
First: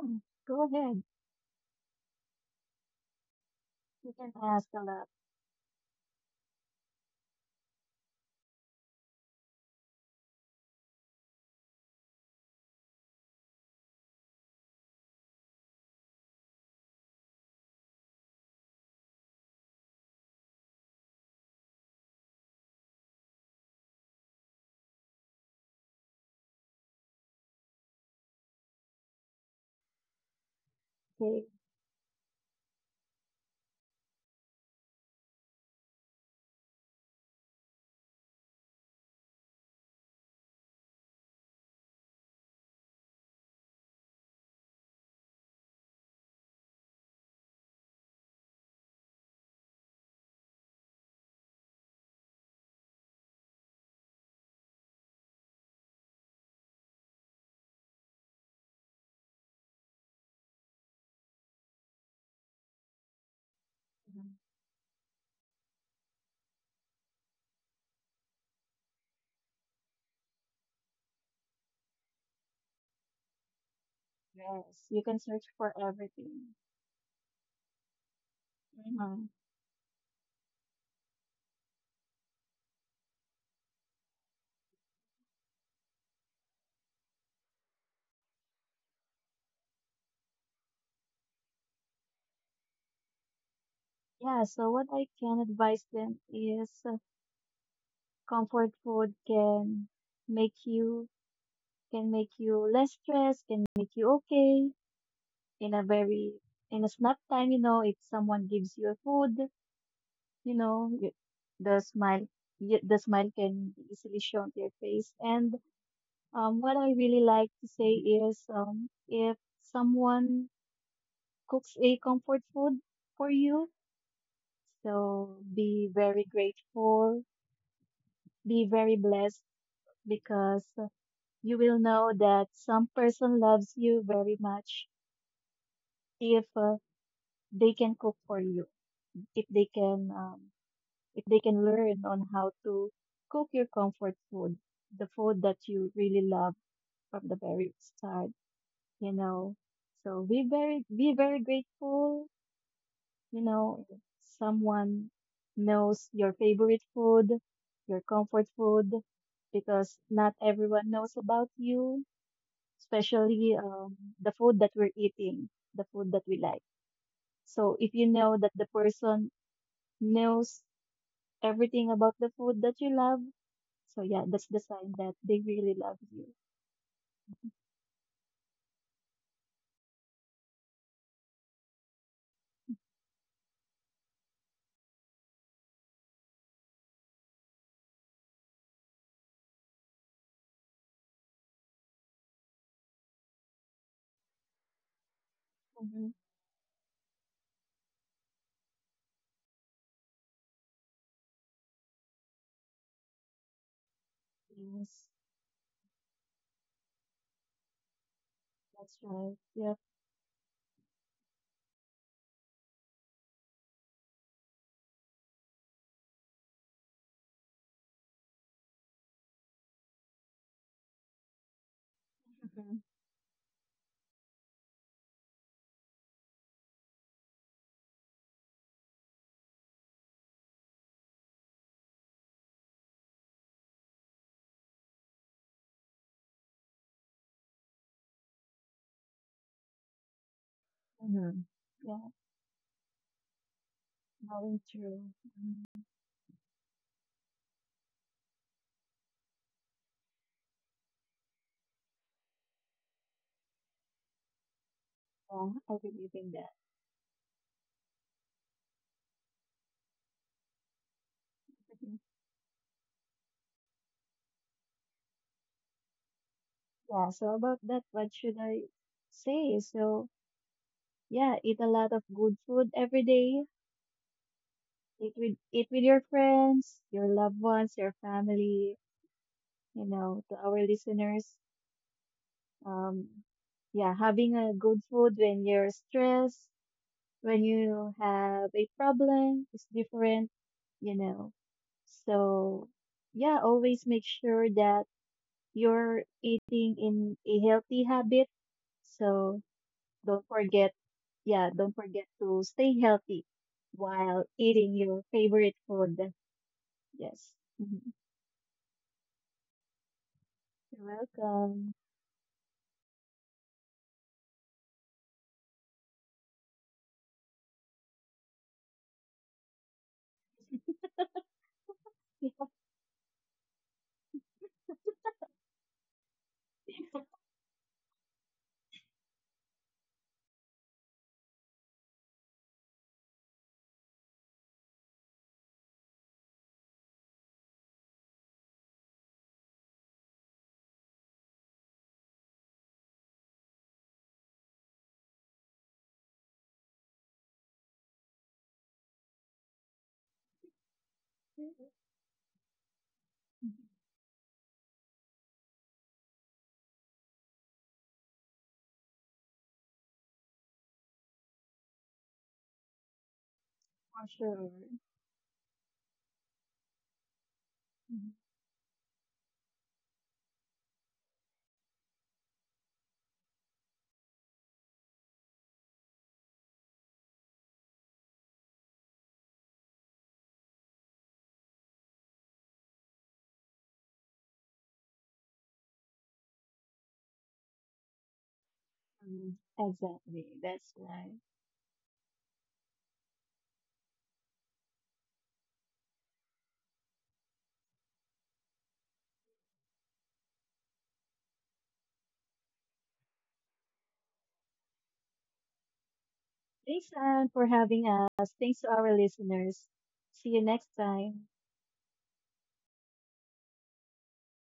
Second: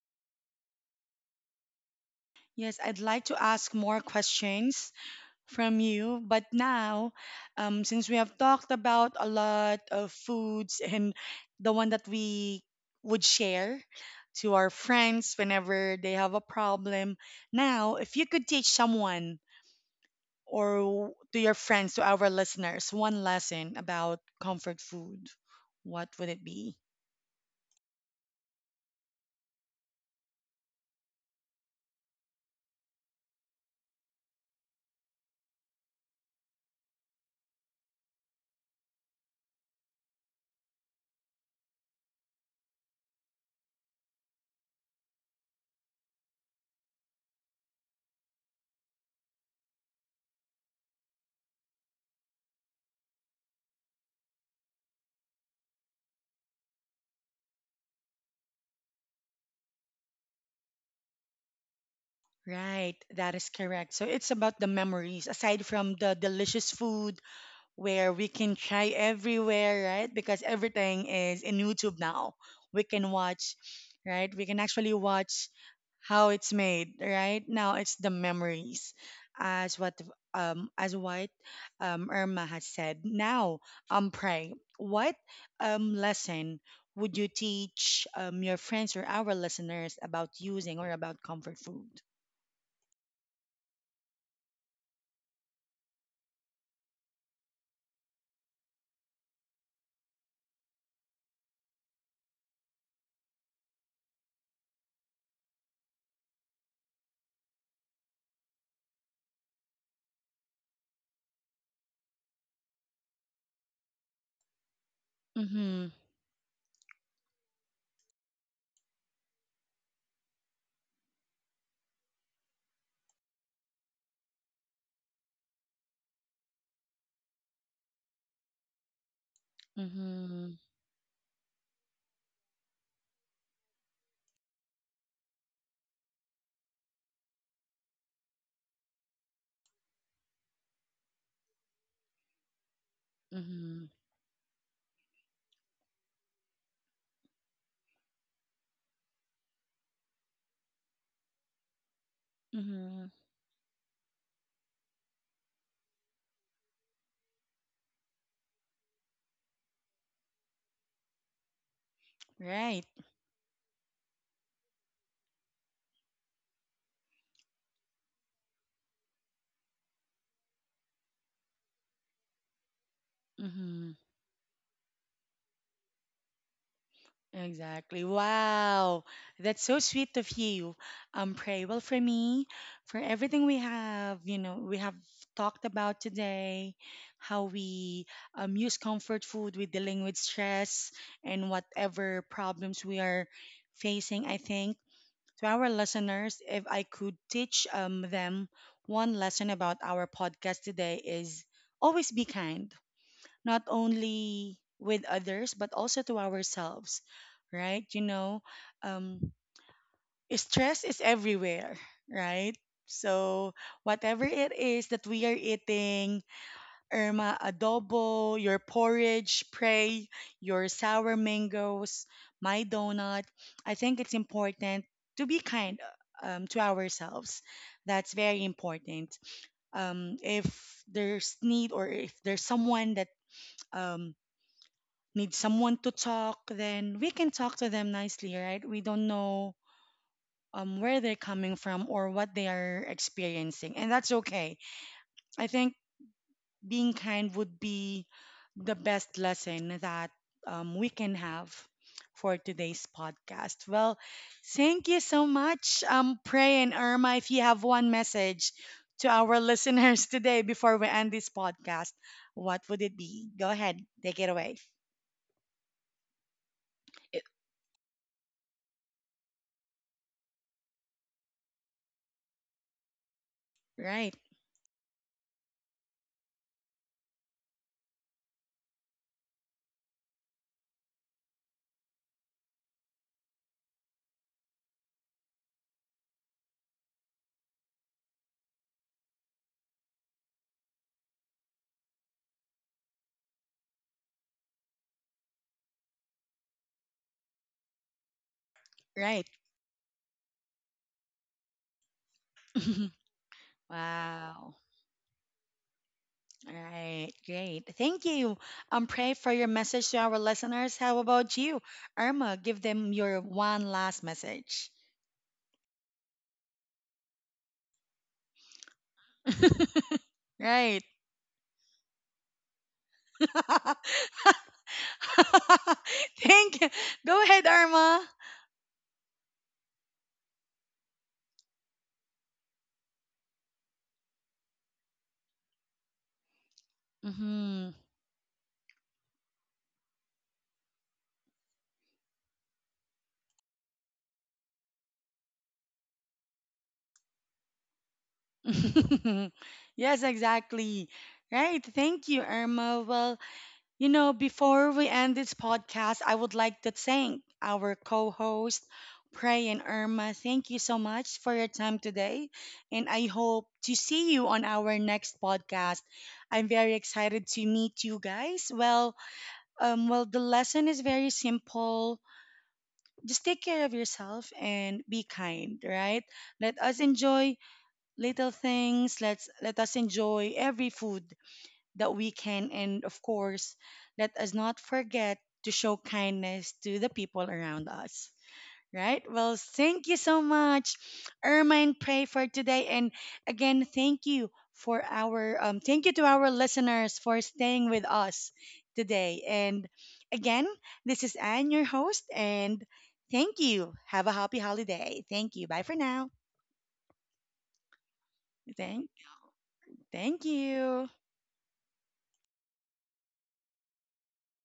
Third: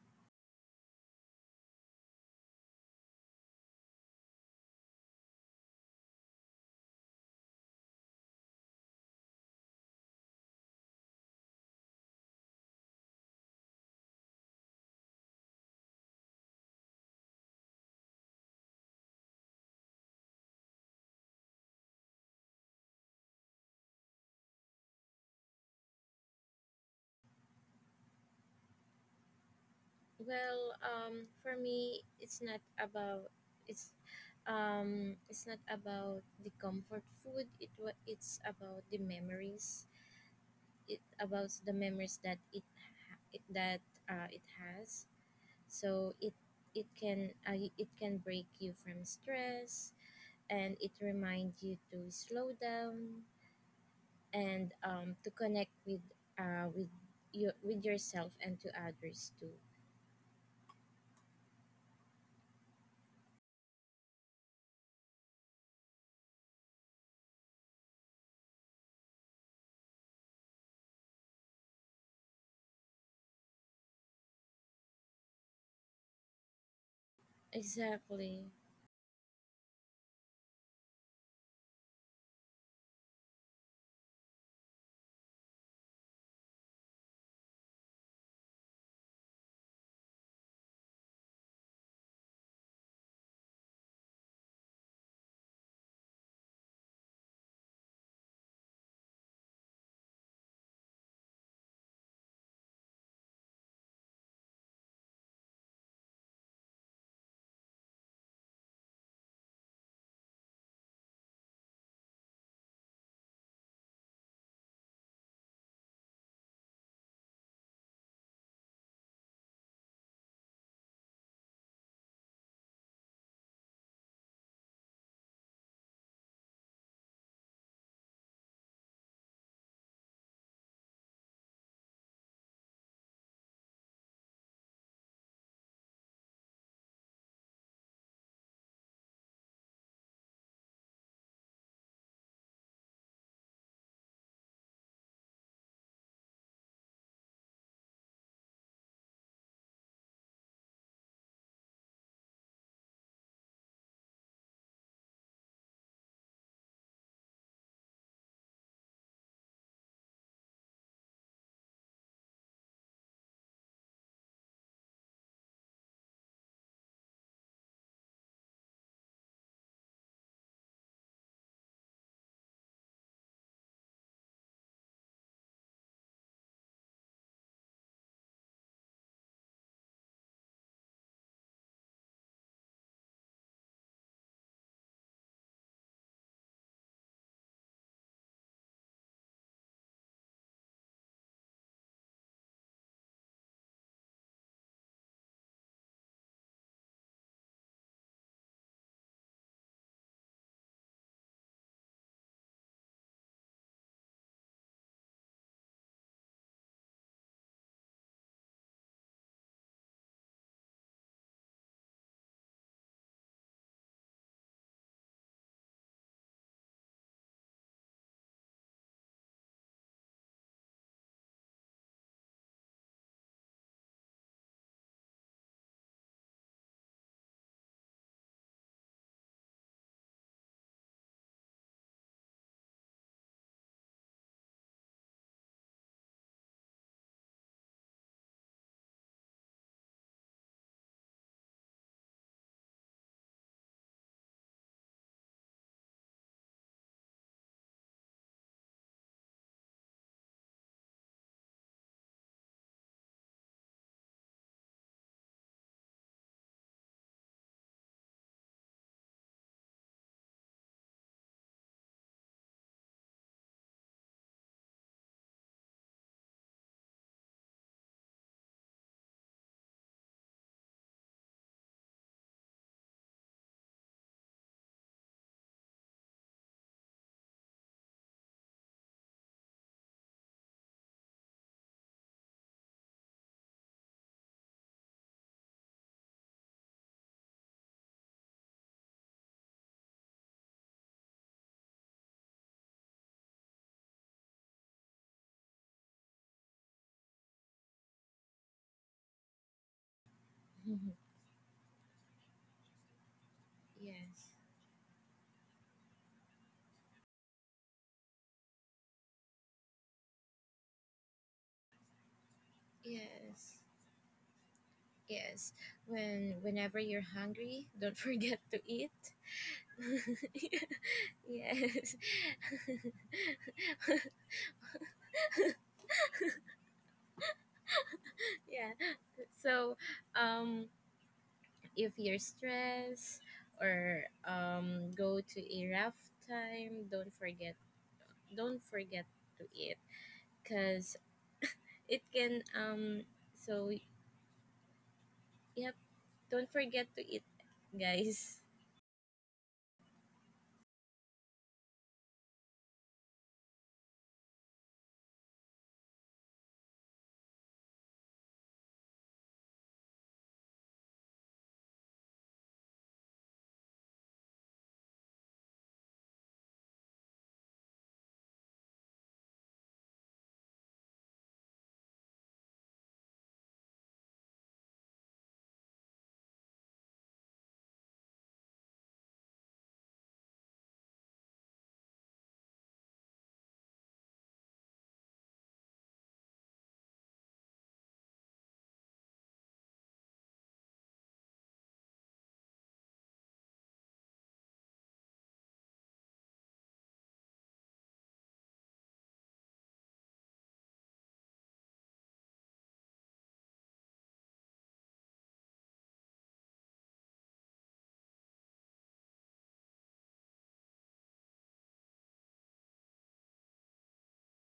S3: Go ahead.
S1: Yes, I'd like to ask more
S3: You can ask a
S1: questions
S3: lot.
S1: from you. But now, since we have talked about a lot of foods and the one that we would share to our friends whenever they have a problem, now, if you could teach someone or to your friends, to our listeners, one lesson about comfort food, what would it be?
S2: Well,
S3: Okay.
S2: for me, it's it's not about the comfort food. It's about the memories. It about the memories that it that it has. So it can break you from stress, and it reminds you to slow down and to connect with uh, with your, with yourself, and to others too.
S1: Right, that is correct. So
S3: Mhm.
S1: it's about the memories. Aside from the delicious food, where we can try everywhere, right? Because everything is in YouTube now. We can watch, right? We can
S3: Yes,
S1: actually
S3: you can search
S1: watch
S3: for
S1: how
S3: everything.
S1: it's made, right? Now it's the
S2: Exactly.
S1: memories,
S3: Hmm.
S1: as what um as what Irma has said. Now, pray. What lesson would you teach your friends or our listeners about using or about comfort food?
S3: Yeah, so what I can advise them is comfort food make you can make you less stressed, can make you okay in a very in a snap time, you know, if someone gives you a food, you know, y- the smile the smile can be easily shown to your face. And
S1: Mm-hmm.
S3: what I really like to say is if someone cooks a comfort food for you, so be very grateful, be very blessed because
S1: Mm-hmm.
S3: you will know that some person loves you very much if they can cook for you, if they can um, if they can learn on how to cook your
S1: Mm-hmm.
S3: comfort food, the food that you really love from the very start, you know. So be very grateful,
S1: Mm-hmm.
S3: you know, if someone knows your favorite food, your comfort food, because not everyone knows about you
S1: Right.
S3: especially the food that we're eating, the food that we like. So if you know that the person knows everything about the food that you love,
S1: Mm-hmm.
S3: so yeah, that's the sign that they really love you.
S1: Exactly. Wow. That's so sweet of you. Pray. Well, for me, for everything we have, you know, we have talked about today, how we use comfort food with dealing with stress and whatever problems we are facing, I think. To our
S3: Mm-hmm.
S1: listeners, if I could teach them one lesson about our podcast today is always be kind, not only
S3: Yes,
S1: with others but also to ourselves, right? You know,
S3: that's right.
S1: um
S3: Yeah.
S1: stress is everywhere, right? So whatever it is that we are eating, Irma, adobo, your porridge, pray, your sour mangoes, my
S3: Mm-hmm.
S1: donut, I think it's important to be kind to ourselves. That's very important. If there's need, or if there's someone that um, need someone to talk, then we can talk to them nicely, right? We don't know where they're
S3: Mm-hmm.
S1: coming from
S3: Yeah,
S1: or what they are experiencing, and that's
S3: knowing
S1: okay.
S3: true.
S1: I think
S3: Hmm.
S1: being kind would be the best lesson that we can have for today's podcast. Well, thank you so
S3: Yeah, I
S1: much,
S3: believe in that.
S1: Pray and Irma. If you have one message to our listeners today before we end this
S3: Mhm.
S1: podcast, what would it be? Go ahead, take it away.
S3: Yeah,
S1: It—
S3: so about that, what should I say? So, yeah, eat a lot of good food every day.
S1: right,
S3: Eat with your friends, your loved ones, your family. You know, to our listeners, um, yeah, having a good food when you're stressed, when you have a problem, is different. You know, so yeah, always make sure that you're eating in a healthy habit.
S1: right.
S3: So don't forget, yeah, don't forget to stay healthy while
S2: Yes.
S1: Wow.
S3: eating your favorite food.
S1: All right.
S3: Yes.
S1: Great.
S3: Mm-hmm.
S1: Thank you. Pray for your message to our listeners.
S3: You're
S1: How about you,
S3: welcome.
S1: Irma? Give them your
S2: Yes.
S1: one last message.
S2: Yes. Whenever you're hungry, don't forget to eat.
S1: Right.
S2: Yes.
S3: We
S1: Thank you. Go ahead, Irma.
S2: Yeah. So, um, if you're stressed or go to a rough time,
S1: Hmm.
S2: don't forget to eat because it can So yep, don't forget to eat, guys.
S1: Yes, exactly. Right. Thank you, Irma. Well, you know, before we end this podcast, I would like to thank our co host, Pray and Irma. Thank you so much for your time today. And I hope to
S3: for
S1: see you on
S3: sure.
S1: our next podcast. I'm very excited to meet you guys. Well, well, the lesson is very simple. Just take care of yourself and be kind, right? Let us enjoy little things. Let us enjoy every food that we can. And of course, let us not forget to show kindness to the people around us. Right?
S3: Mhm.
S1: Well, thank you so
S3: Exactly. That's
S1: much,
S3: right.
S1: Irma and Pray, for today. And again, thank you for our thank you to our listeners for staying with us today. And again, this is Anne, your host, and thank you. Have a happy holiday. Thank you. Bye for now.
S3: Thanks, Anne, for having us. Thanks to
S1: Thank
S3: our listeners.
S1: thank
S3: See you next
S1: you.
S3: time.